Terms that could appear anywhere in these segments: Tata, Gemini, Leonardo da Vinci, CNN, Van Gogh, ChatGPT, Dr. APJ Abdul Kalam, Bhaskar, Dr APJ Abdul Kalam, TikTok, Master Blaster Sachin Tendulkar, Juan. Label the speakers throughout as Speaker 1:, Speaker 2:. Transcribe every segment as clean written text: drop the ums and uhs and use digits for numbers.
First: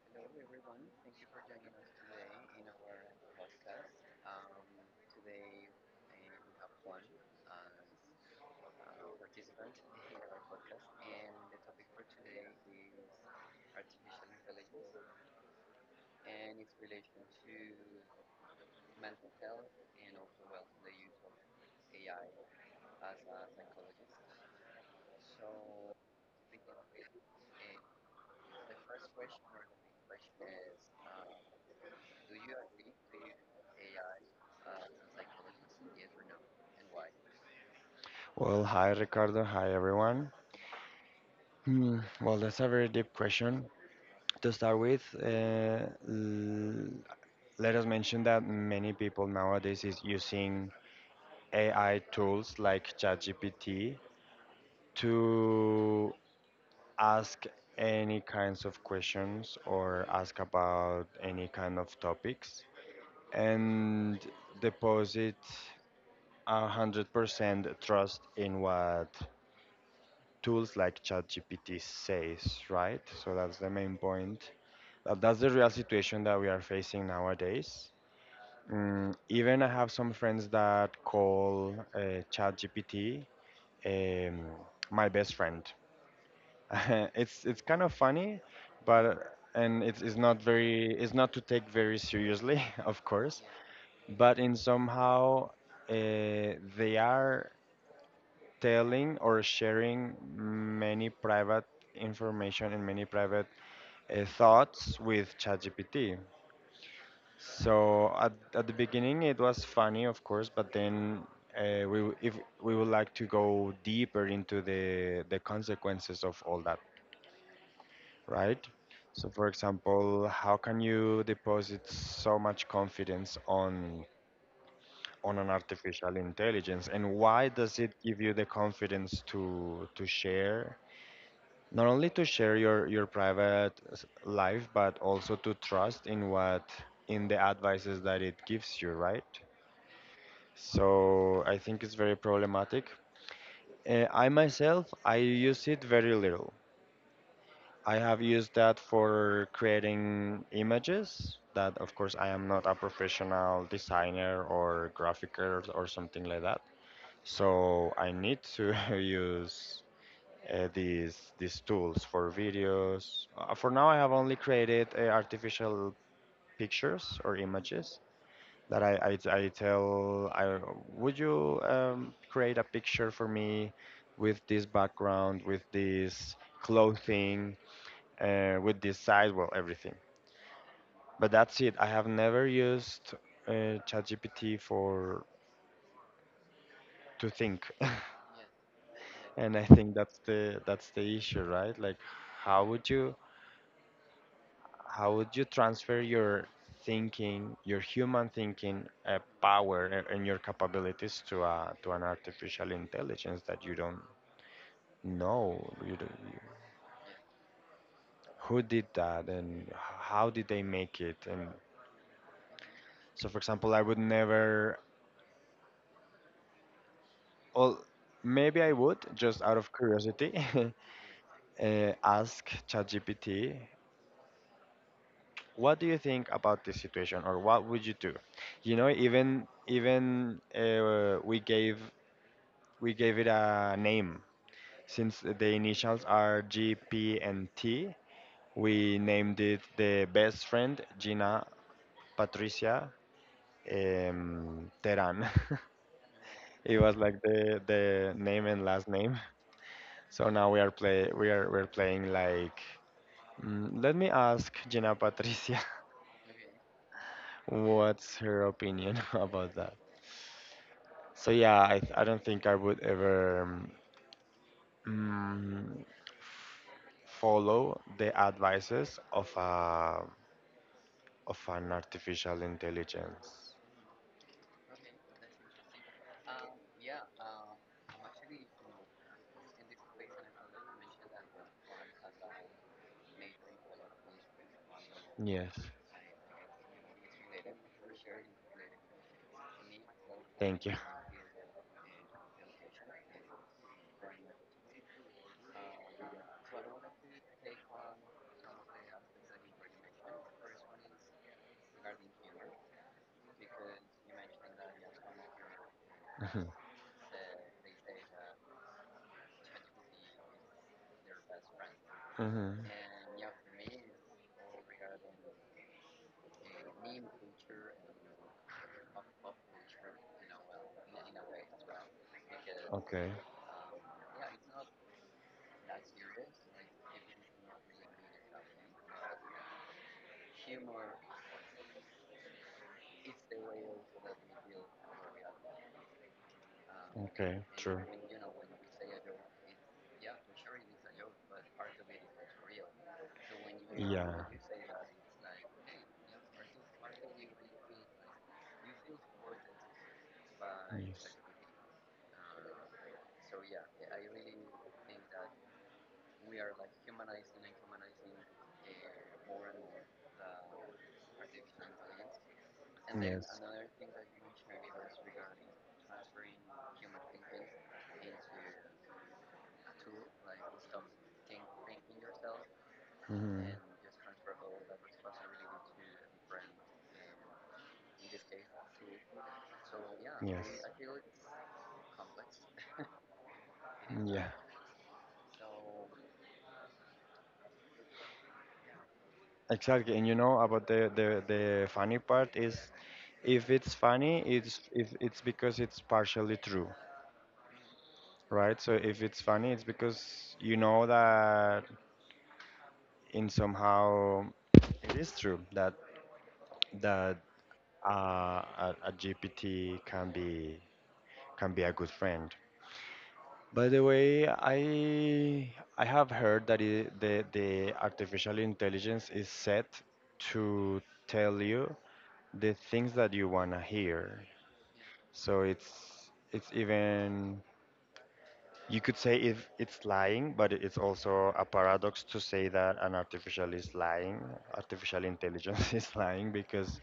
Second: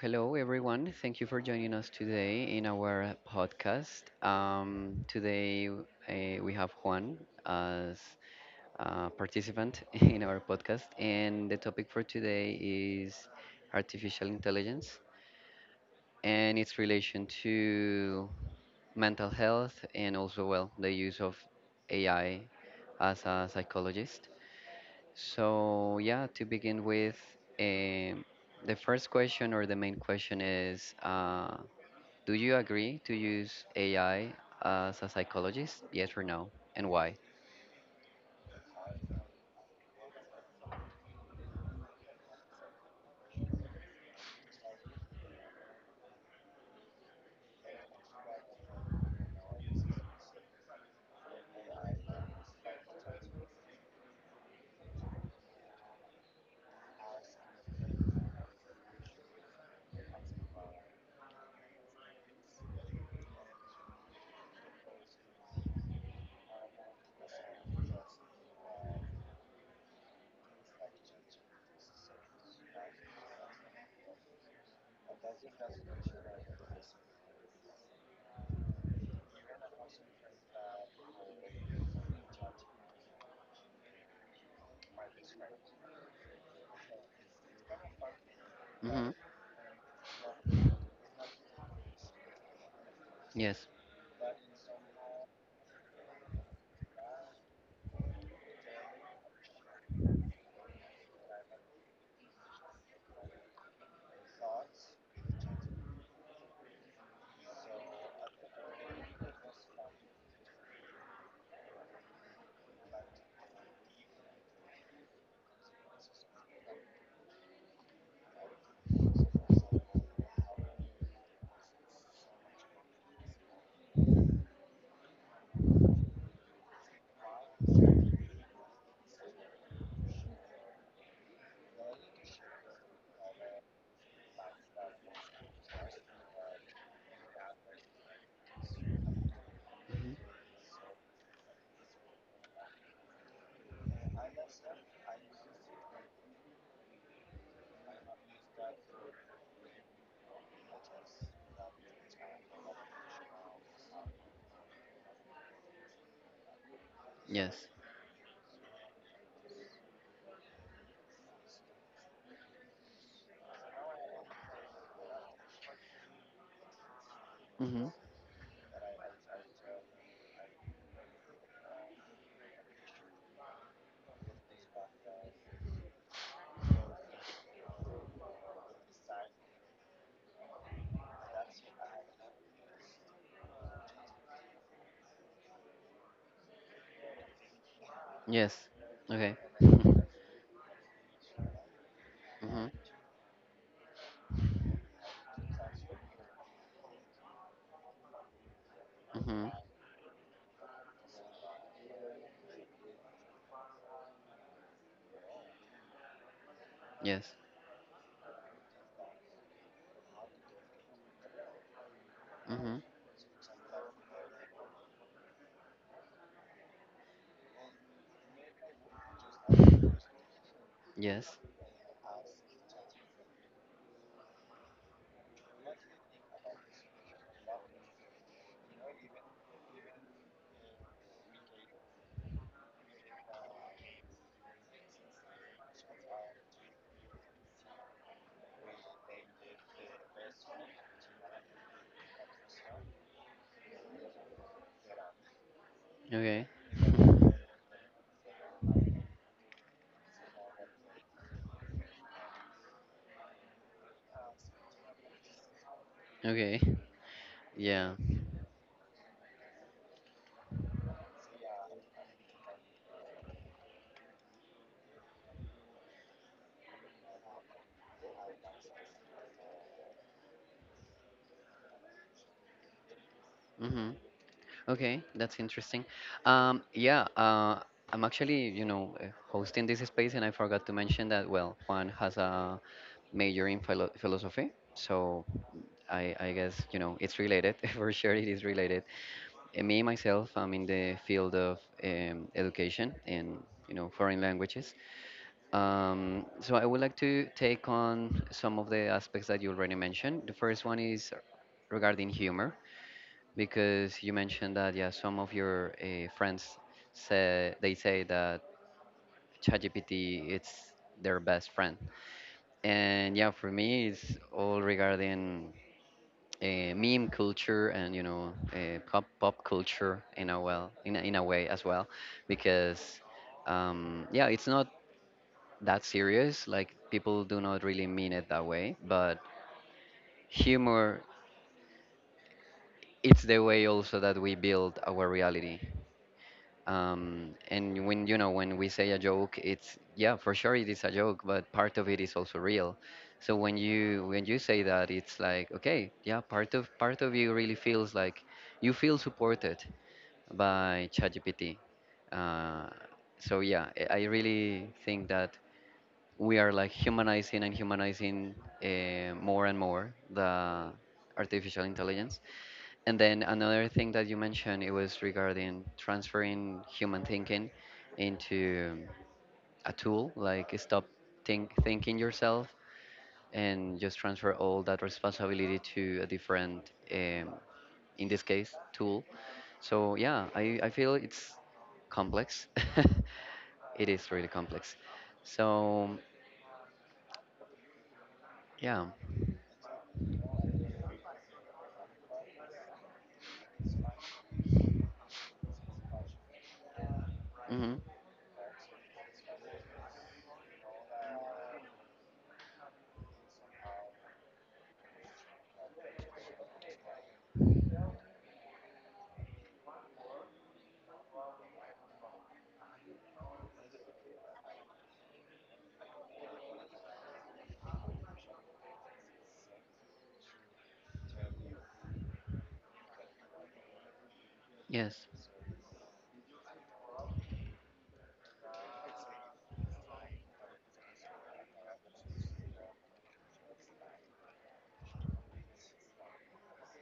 Speaker 1: hello everyone. Thank you for joining us today in our podcast. Today we have Juan as a participant in our podcast, and the topic for today is artificial intelligence and its relation to mental health and also, well, the use of AI as a psychologist. So, yeah, to begin with, um, the first question or the main question is do you agree to use AI as a psychologist? Yes or no? And why?
Speaker 2: Well, hi Ricardo. Hi everyone. Hmm. Well, that's a very deep question. To start with, let us mention that many people nowadays is using AI tools like ChatGPT to ask any kinds of questions or ask about any kind of topics and deposit 100% trust in what tools like ChatGPT says, right? So that's the main point. But that's the real situation that we are facing nowadays. Even I have some friends that call ChatGPT um, my best friend. It's kind of funny,
Speaker 1: Mm-hmm.
Speaker 2: but and it's not very it's not to take very seriously, of course.
Speaker 1: Yes.
Speaker 2: But in somehow uh, they are telling or sharing many private information and many private thoughts with ChatGPT. So at the beginning it was funny, of course, but then if we would like to go deeper into the consequences of all that, right? So for example, how can you deposit so much confidence on an artificial intelligence, and why does it give you the confidence to share not only to share your life, but also to trust in what in the advices that it gives you, right?
Speaker 1: Hmm.
Speaker 2: So I think it's very problematic. I myself I use it very little. I have used that for creating images that, of course, I am not a professional designer or graphicer or something like that,
Speaker 1: Yes.
Speaker 2: so I need to use these tools for videos. For now, I have only created artificial pictures or
Speaker 1: Hmm.
Speaker 2: images that I tell I would you create a picture for me with this background, with this clothing, with this size, well everything. But that's it. I have never used ChatGPT for to think.
Speaker 1: Yes. Okay.
Speaker 2: And I think that's the issue, right? Like, how
Speaker 1: Hmm.
Speaker 2: would you? How would you transfer your thinking, your human thinking
Speaker 1: Hmm.
Speaker 2: power, and your capabilities to an artificial intelligence that you don't know? You don't, you,
Speaker 1: Yes.
Speaker 2: who did that, and how did they make it? And
Speaker 1: Hmm.
Speaker 2: so, for example, I would never. Well, maybe I would just out of curiosity
Speaker 1: Yes.
Speaker 2: ask ChatGPT. What do you think about this situation, or what would you do? You know, even we gave it a name. Since the initials are G, P, and T, we named it the best friend, Gina Patricia Teran.
Speaker 1: Okay.
Speaker 2: It was like the name and last name. So now we are we're playing like. Let me ask Gina Patricia
Speaker 1: Okay. Yeah.
Speaker 2: what's her opinion about that. So yeah, I don't think I would ever mm, follow the advices of a of an artificial intelligence.
Speaker 1: Hmm. Okay, that's interesting. Yeah, I'm actually, hosting this space, and I forgot to mention that, well, Juan has a major in philosophy, so
Speaker 2: Yes.
Speaker 1: I guess, you know, it's related. For sure, it is related. And me, myself, I'm
Speaker 2: Thank
Speaker 1: in
Speaker 2: you.
Speaker 1: the field of education in, foreign languages. So I would like to take on some of the aspects that you already mentioned. The first one is regarding humor. Because you mentioned that, yeah, some of your friends say they say that ChatGPT it's their best friend,
Speaker 2: hmm
Speaker 1: and yeah, for me it's all regarding meme culture, and pop culture in a well, in a way as well, because
Speaker 2: Okay.
Speaker 1: yeah, it's not that serious. Like, people do not really mean it that way, but humor it's the way also that we build our reality.
Speaker 2: Okay. True.
Speaker 1: And when when we say a joke, it's, yeah, for sure it is a joke, but part of it is also real. So when you,
Speaker 2: Yeah.
Speaker 1: when you say that, it's like, okay, yeah, part of you really feels like you feel supported by ChatGPT. Uh, so yeah, I really think that we are like humanizing and humanizing more and more the artificial intelligence. And then
Speaker 2: Yes.
Speaker 1: another
Speaker 2: Yes.
Speaker 1: thing that you mentioned, it was regarding transferring human thinking into a tool, like stop thinking yourself
Speaker 2: hmm
Speaker 1: and just transfer all that responsibility to a different, in this case, tool. So yeah,
Speaker 2: Yes.
Speaker 1: I feel it's complex. It is really
Speaker 2: Yeah,
Speaker 1: complex. So yeah.
Speaker 2: exactly. And you know about the funny part is if it's funny, it's if it's because it's partially true,
Speaker 1: Mm-hmm.
Speaker 2: right? So if it's funny, it's because you know that in somehow it is true that that GPT can be a good friend. By the way, I have heard that it, the artificial intelligence is set to tell you the things that you want to hear.
Speaker 1: Yes.
Speaker 2: So it's even you could say if it's lying, but it's also a paradox to say that an artificial is lying, artificial intelligence is lying because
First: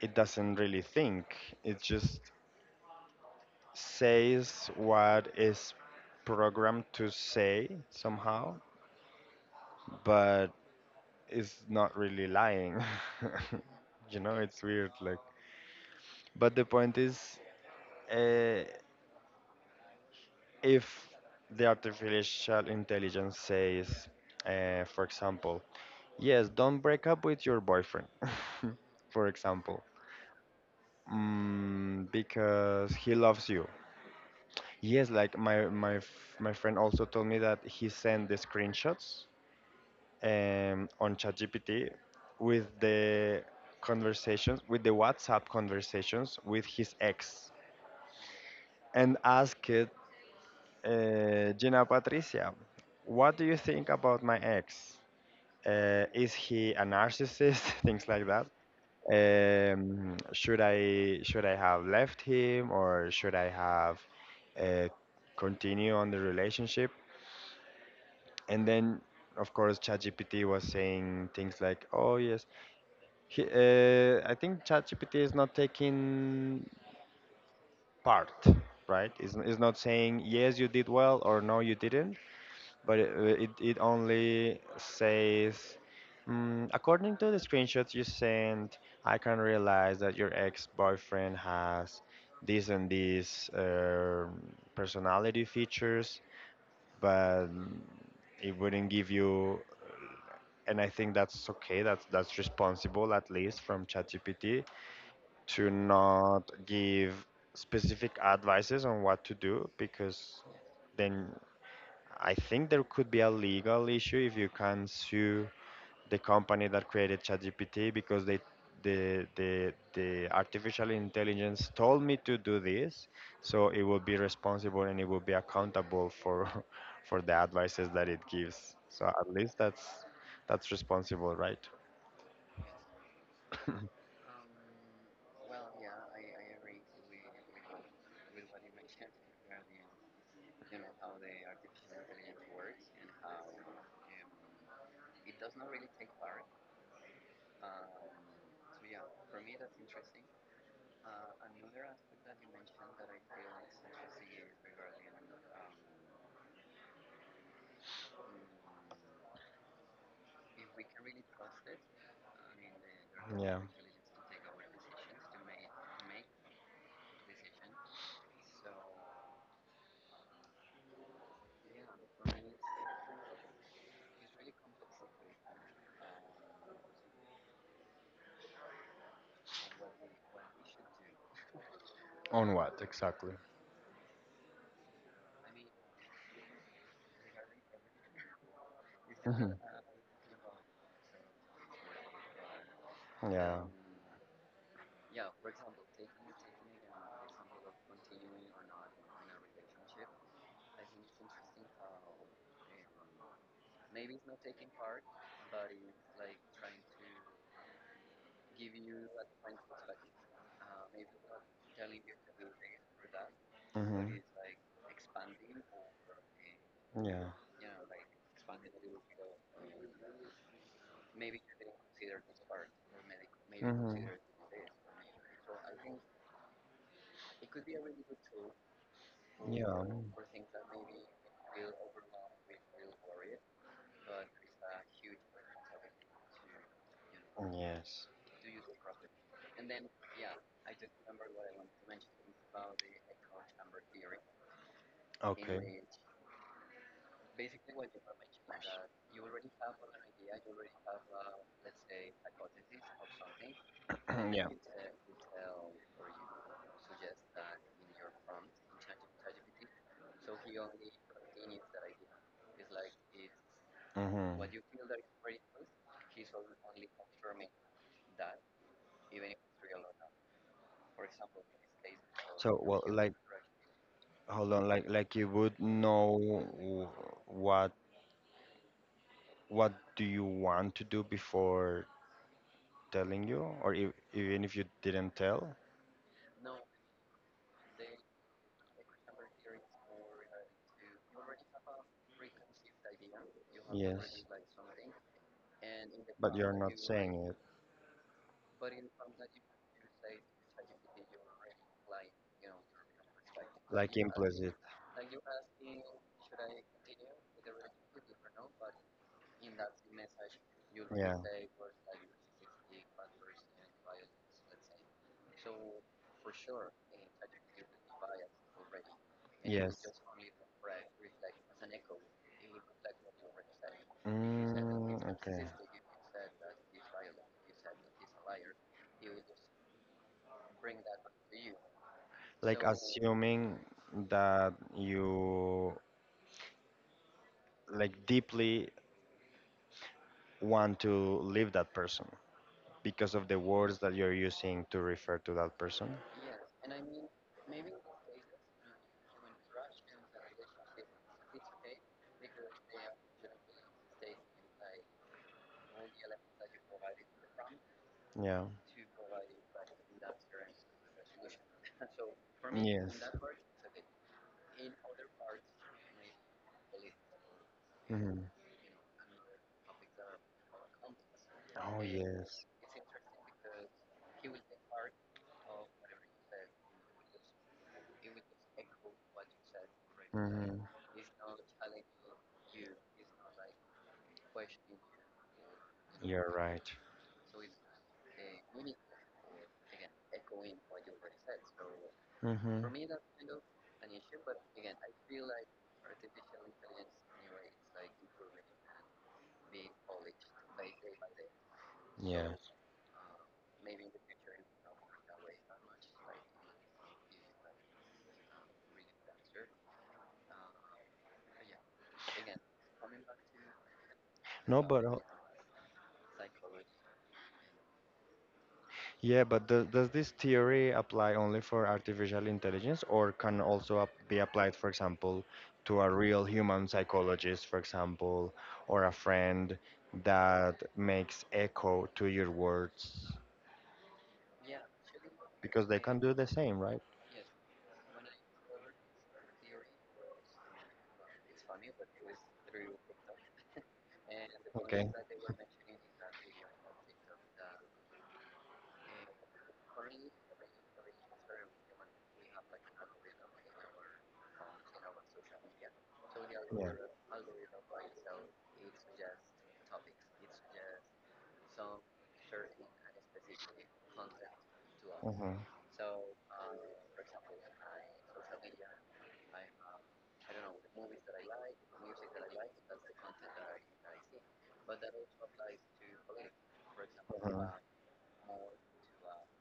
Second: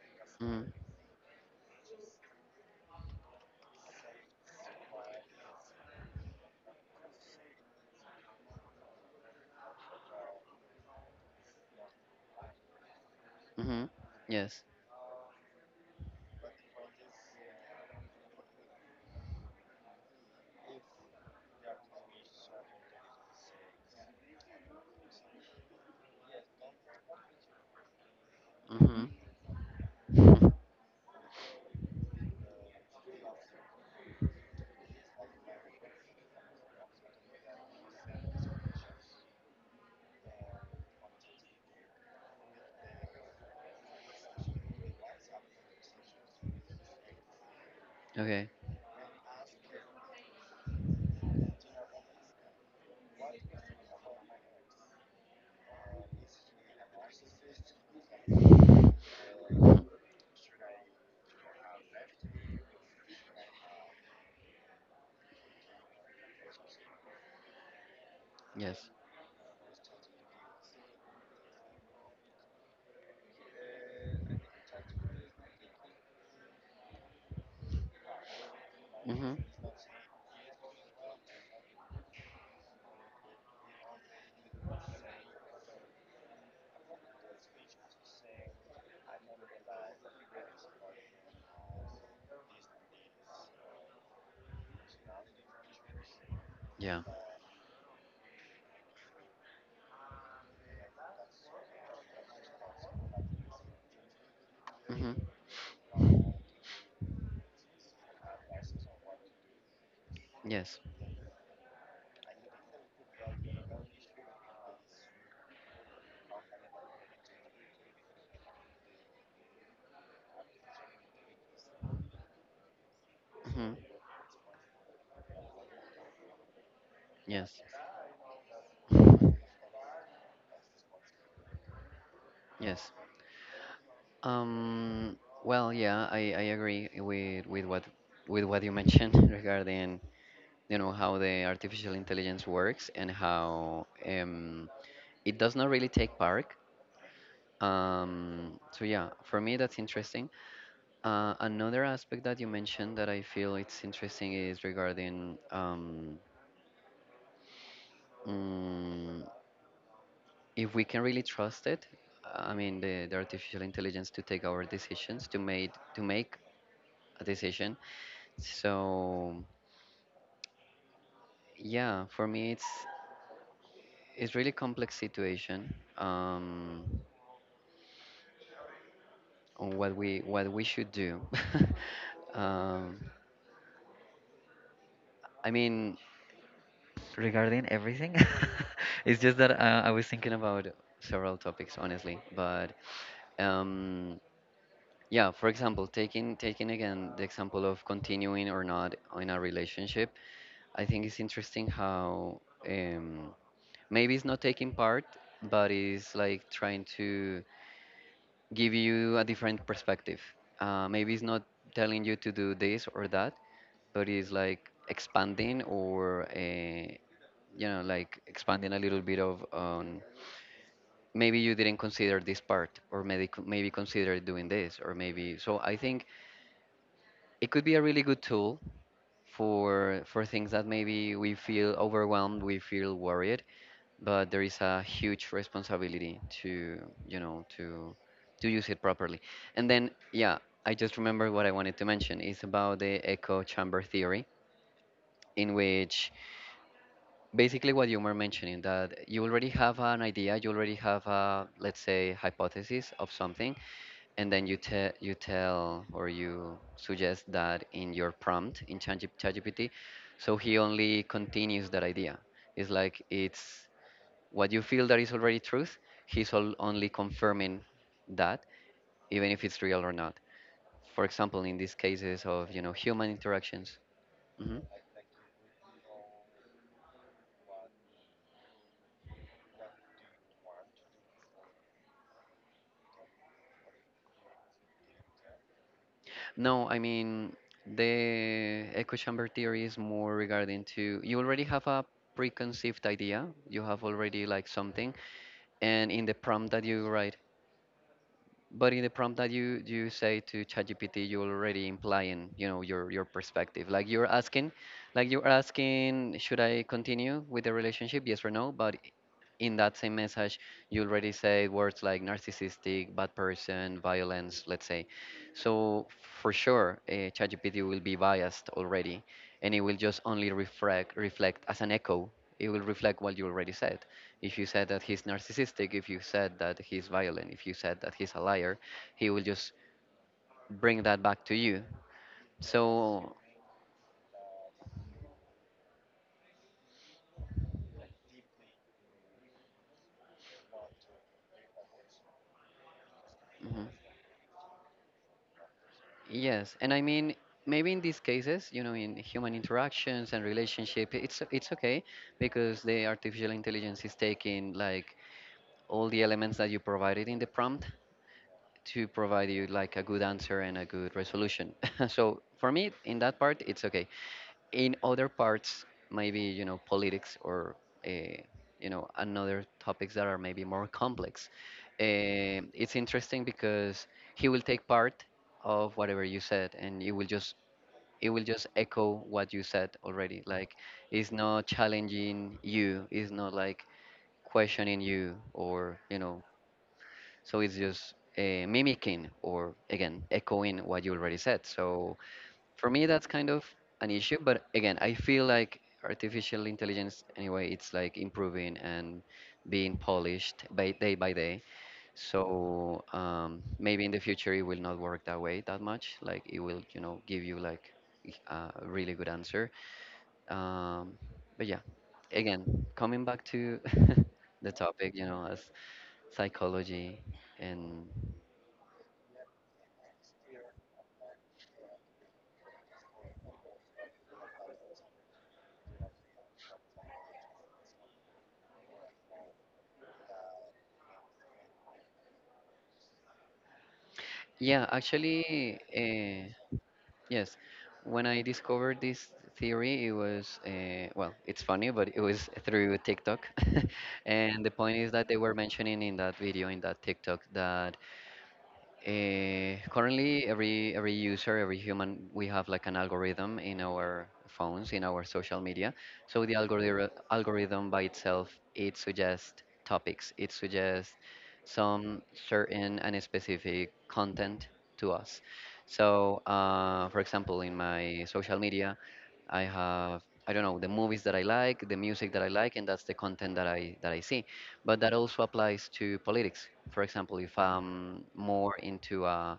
Speaker 2: it doesn't
Speaker 1: Mm-hmm.
Speaker 2: really think. It just says what is programmed to say somehow, but it's not really lying.
Speaker 1: Mm-hmm.
Speaker 2: You know, it's
Speaker 1: Yes.
Speaker 2: weird like but the point is uh, if the artificial intelligence says, for example, yes, don't break up with your boyfriend,
Speaker 1: Mm-hmm.
Speaker 2: for example, because he loves you. Yes, like my my friend also told me that he sent the screenshots on ChatGPT with the conversations, with the WhatsApp conversations with his ex,
Speaker 1: Okay.
Speaker 2: and asked Gina Patricia, what do you think about my ex? Is he a narcissist? Things like that. Should I have left him, or should I have uh, continue on the relationship? And
Speaker 1: Yes.
Speaker 2: then, of course, ChatGPT was saying things like, "Oh yes, he, I think ChatGPT is not taking part, right?
Speaker 1: Mm-hmm.
Speaker 2: It's not saying yes you did well or no you didn't, but it only says, according to the screenshots you sent, I can realize that your ex-boyfriend has these and these personality features,
Speaker 1: Yeah.
Speaker 2: but it wouldn't give you. And I think that's okay. That's responsible, at least from ChatGPT,
Speaker 1: Mm-hmm.
Speaker 2: to not give specific advices on what to do, because
Speaker 1: Yes.
Speaker 2: then I think there could be a legal issue if you can sue the company that created ChatGPT because they the artificial intelligence told me to do this, so
Speaker 1: Mm-hmm.
Speaker 2: it will be responsible and it will be accountable for for the
Speaker 1: Yes.
Speaker 2: advices that it gives. So at least that's responsible, right?
Speaker 1: Yes. Um. Well, yeah, I agree with what you mentioned regarding how the artificial intelligence works and how it does not really take part. So yeah, for me that's interesting. Another aspect that you mentioned that I feel it's interesting is regarding mm, if we can really trust it, I mean the
Speaker 2: Yeah.
Speaker 1: artificial intelligence to take our decisions, to make a decision. So yeah, for me it's really complex situation, on what we should do.
Speaker 2: On what
Speaker 1: um,
Speaker 2: exactly?
Speaker 1: I mean regarding everything. It's just that
Speaker 2: hmm
Speaker 1: I was thinking about several topics honestly, but
Speaker 2: Yeah.
Speaker 1: um, yeah, for example, taking again the example of continuing or not in a relationship, I think it's interesting how, um, maybe it's not taking part, but it's like trying to give you a different perspective. Maybe it's not telling you to do this or that,
Speaker 2: hmm
Speaker 1: but it's like expanding, or
Speaker 2: Yeah.
Speaker 1: like expanding a little bit of on, maybe you didn't consider this part, or maybe consider doing this, or maybe. So I think it could be a really good tool for things that maybe we feel overwhelmed, we feel worried, but there is a huge responsibility to, you know,
Speaker 2: Yes.
Speaker 1: to use it properly. And then, yeah, I just remember what I wanted to mention is about the echo chamber theory, in which basically what you were mentioning, that you already have an idea, you already have a, let's say, hypothesis of something, and then you tell or you suggest that in your prompt in ChatGPT, so he only continues that idea. It's like it's
Speaker 2: Mm-hmm.
Speaker 1: what you feel that is already truth. He's all only confirming that, even if it's real or not. For
Speaker 2: prompt
Speaker 1: example, in these cases of, human interactions.
Speaker 2: Hold
Speaker 1: Mhm.
Speaker 2: on, like you would know wh- what what do you want to do before telling you, or if, even if you didn't tell?
Speaker 1: No, I mean the echo chamber theory is more regarding to, you already have a preconceived idea. You have already like something, and in the
Speaker 2: But
Speaker 1: prompt
Speaker 2: you're
Speaker 1: that
Speaker 2: not
Speaker 1: you write,
Speaker 2: saying it
Speaker 1: but in the prompt that you say to ChatGPT, you're already implying, you know, your perspective,
Speaker 2: like implicit.
Speaker 1: like you're asking, should I continue with the relationship, yes or no, but in that same message you already
Speaker 2: Yeah.
Speaker 1: say words like narcissistic, bad person, violence, let's say. So for sure, ChatGPT will be biased already, and it
Speaker 2: Yes.
Speaker 1: will just only reflect as an echo. It will reflect what you already said. If you said that he's
Speaker 2: Mm, okay.
Speaker 1: narcissistic, if you said that he's violent, if you said that he's a liar, he will just bring that back to you.
Speaker 2: Like
Speaker 1: So,
Speaker 2: assuming that you like deeply want to leave that person because of the
Speaker 1: mhm.
Speaker 2: words that you're using to refer to that person.
Speaker 1: Yes, and I mean, maybe in these cases, you know, in human interactions and relationship, it's okay, because the artificial intelligence is taking like all the elements that you provided in the prompt
Speaker 2: Yeah.
Speaker 1: to provide you like a good answer and a good resolution. So for me,
Speaker 2: Yes.
Speaker 1: in that part, it's okay. In other parts, maybe, you know, politics, or, uh,
Speaker 2: Mhm.
Speaker 1: you know, another topics that are maybe more complex.
Speaker 2: Oh yes.
Speaker 1: It's interesting because he will take part of whatever you said, and it will just echo what you said already. Like,
Speaker 2: hmm
Speaker 1: it's not challenging you, it's not like questioning you, or, you know.
Speaker 2: You're right.
Speaker 1: So it's just mimicking, or again echoing what you already said. So
Speaker 2: hmm
Speaker 1: for me that's kind of an issue. But again, I feel like artificial intelligence anyway it's like improving and being polished by day by day.
Speaker 2: Yeah.
Speaker 1: So, maybe in the future it will not work that way that much, like it will, give you like a really good answer. um, but yeah, again, coming back to the
Speaker 2: No, but
Speaker 1: topic, as psychology. And
Speaker 2: yeah, but does this theory apply only for artificial intelligence, or can also ap be applied, for example, to a real human psychologist, for example, or a friend that makes echo to your words?
Speaker 1: yeah, actually,
Speaker 2: Because they can do the same, right?
Speaker 1: yes, when I discovered this theory, it was, well, it's funny, but it was through TikTok, and the point
Speaker 2: Okay.
Speaker 1: is that they were mentioning in that video, in that TikTok, that, currently, every user, every human, we have like an algorithm in our phones, in our social media. So the
Speaker 2: Yeah.
Speaker 1: algorithm by itself, it suggests topics, it suggests some certain and specific content to us.
Speaker 2: hmm
Speaker 1: So, for example, in my social media, I have, I don't know, the movies that I like, the music that I like, and that's the content that I see. But that also applies to politics. For example, if
Speaker 2: Uh-huh.
Speaker 1: I'm more into a,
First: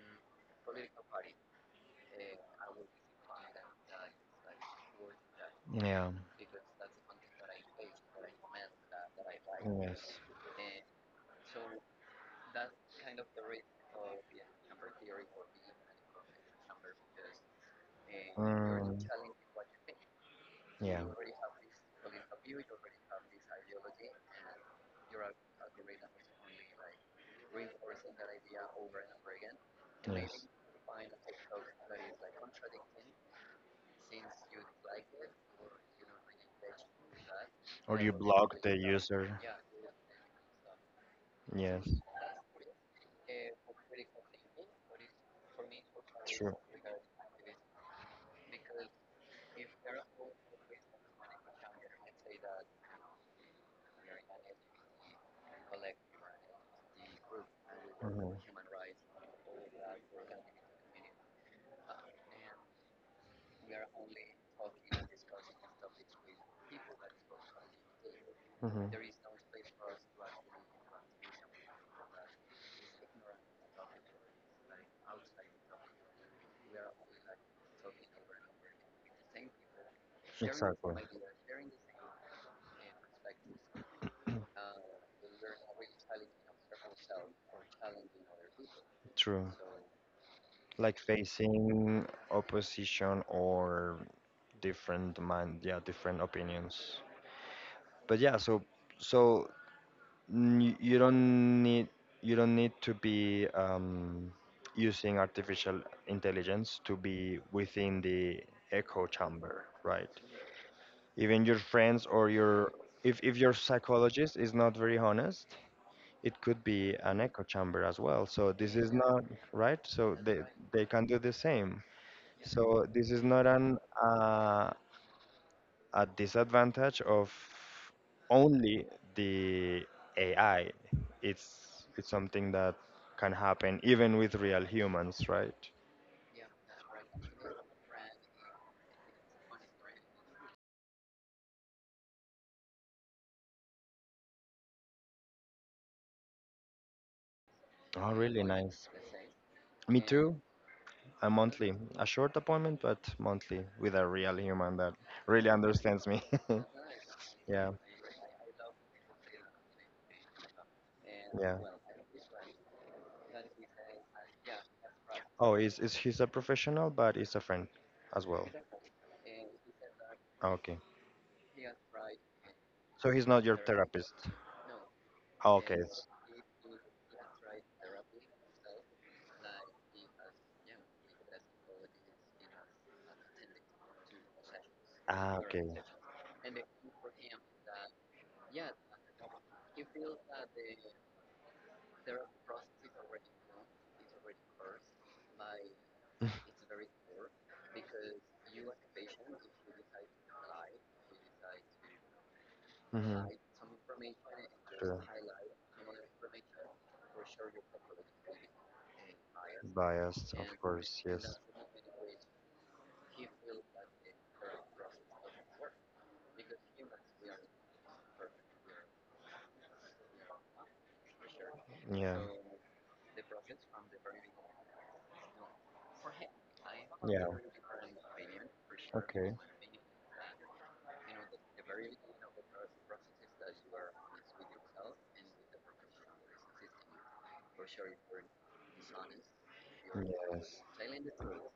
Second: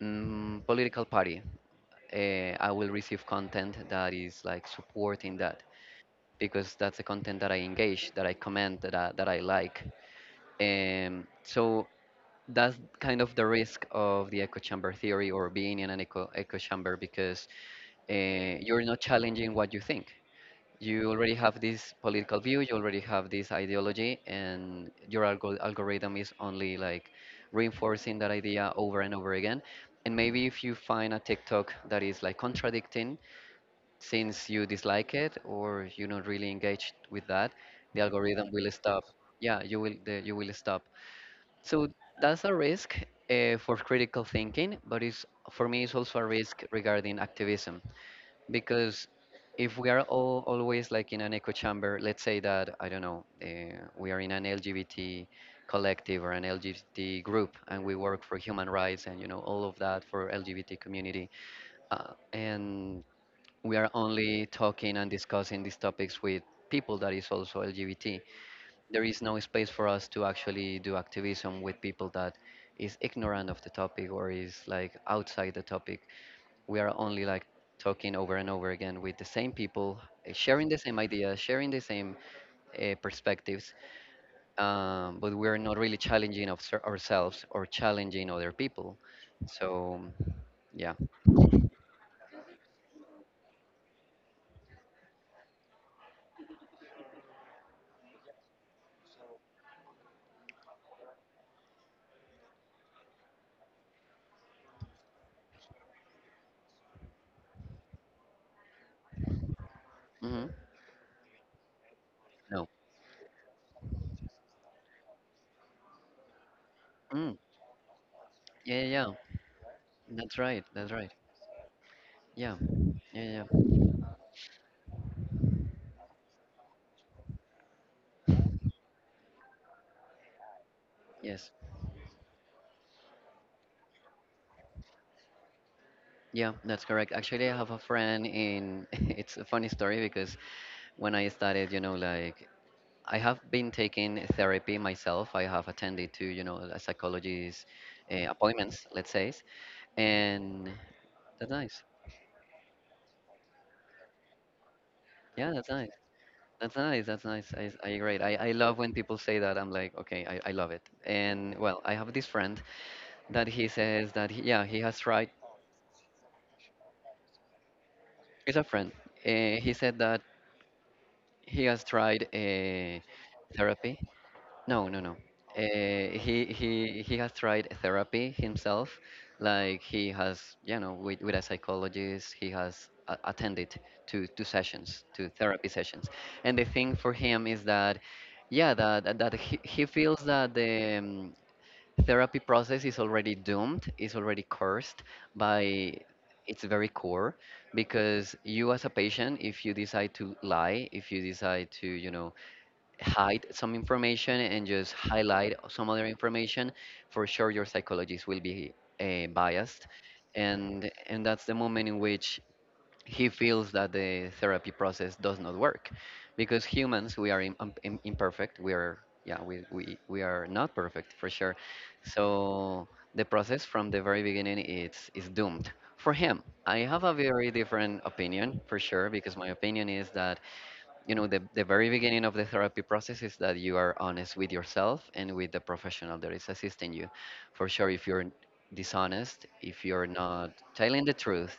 Speaker 1: political party, I will receive content that is like supporting that,
Speaker 2: Yeah.
Speaker 1: because that's the content that I engage, that I comment, that I like.
Speaker 2: Yes.
Speaker 1: So that's kind of the risk of the echo chamber theory, or being in an echo chamber, because, uh, you're
Speaker 2: Mm.
Speaker 1: not challenging what you think,
Speaker 2: Yeah.
Speaker 1: you already have this political view, you already have this ideology, and your algorithm is only like reinforcing that idea over and over again. And maybe
Speaker 2: Yes.
Speaker 1: if you find a TikTok that is like contradicting, since you dislike it or you're not really engaged with that, the
Speaker 2: Or you
Speaker 1: algorithm
Speaker 2: block
Speaker 1: will
Speaker 2: the
Speaker 1: stop.
Speaker 2: user.
Speaker 1: Yeah, you will, you will stop. So
Speaker 2: Yes.
Speaker 1: that's a risk for critical thinking, but it's, for me it's also a
Speaker 2: True.
Speaker 1: risk regarding activism, because if we are all always like in an echo chamber, let's say that, I don't know, we are in an LGBT collective or an LGBT group, and we work
Speaker 2: Mm-hmm.
Speaker 1: for human rights, and, you know, all of that for LGBT community. And we are only talking and discussing these topics with people that is also LGBT.
Speaker 2: Mm-hmm.
Speaker 1: There is no space for us to actually do activism with people that is ignorant of the topic, or is like outside the topic. We are only like talking over and over again with the same people, sharing the same
Speaker 2: Exactly.
Speaker 1: ideas, sharing the same perspectives. But we're not really challenging ourselves or challenging other people.
Speaker 2: True.
Speaker 1: So yeah.
Speaker 2: Like facing opposition or different mind, yeah, different opinions. But yeah, so so you don't need to be using artificial intelligence to be within the echo chamber, right?
Speaker 1: Hmm.
Speaker 2: Even your friends or
Speaker 1: No.
Speaker 2: your if your psychologist is not very honest, it could be an
Speaker 1: Mm.
Speaker 2: echo chamber as well. So this
Speaker 1: Yeah, yeah,
Speaker 2: is
Speaker 1: yeah.
Speaker 2: not right. So
Speaker 1: That's
Speaker 2: they
Speaker 1: right, that's
Speaker 2: can
Speaker 1: right.
Speaker 2: do the same.
Speaker 1: Yeah,
Speaker 2: So this is
Speaker 1: yeah,
Speaker 2: not
Speaker 1: yeah.
Speaker 2: an uh, a disadvantage of only the AI.
Speaker 1: Yes.
Speaker 2: It's something that can happen even with real humans, right?
Speaker 1: Yeah, that's correct. Actually, I have a friend in, it's a funny story because when I started, like I have been taking therapy myself. I have attended to, a psychologist
Speaker 2: Oh, really
Speaker 1: appointments,
Speaker 2: nice.
Speaker 1: let's say,
Speaker 2: Me too.
Speaker 1: and
Speaker 2: A
Speaker 1: that's
Speaker 2: monthly,
Speaker 1: nice.
Speaker 2: a short appointment, but monthly with a real human that really
Speaker 1: Yeah, that's nice.
Speaker 2: understands me.
Speaker 1: That's nice. That's nice. I,
Speaker 2: yeah,
Speaker 1: I agree. I love when people say that. I'm like, okay, I love it. And
Speaker 2: yeah.
Speaker 1: well, I have this friend that he says that, he, yeah, he has tried,
Speaker 2: Oh, is he's a professional, but he's a friend as well.
Speaker 1: he's a friend. He said that
Speaker 2: Ah, okay,
Speaker 1: he has tried
Speaker 2: so he's not your
Speaker 1: therapy.
Speaker 2: therapist.
Speaker 1: No, no, no.
Speaker 2: Ah,
Speaker 1: Uh,
Speaker 2: okay, it's-
Speaker 1: he he he has tried therapy himself. Like he has, you know, with a psychologist, he has attended to sessions, to
Speaker 2: ah,
Speaker 1: therapy
Speaker 2: okay.
Speaker 1: sessions. And the thing for him is that, yeah, he feels that the therapy process is already doomed, is already cursed by its very core, because you as a patient, if you decide to lie, if you decide to,
Speaker 2: Mhm.
Speaker 1: hide some information and just
Speaker 2: True.
Speaker 1: highlight some other information, for sure your psychologist will be biased,
Speaker 2: Biased, of course.
Speaker 1: and
Speaker 2: Yes.
Speaker 1: that's the moment in which he feels that the therapy process does not work, because humans we are imperfect. We are yeah we are not perfect for sure,
Speaker 2: Yeah.
Speaker 1: so the process from the very beginning is doomed for him. I have a
Speaker 2: Yeah.
Speaker 1: very different opinion for sure, because
Speaker 2: Okay.
Speaker 1: my opinion is that you know the very beginning of the therapy process is that you are honest with yourself and with the professional that is assisting you. For sure, if you're dishonest, if you're not
Speaker 2: Yes.
Speaker 1: telling the truth,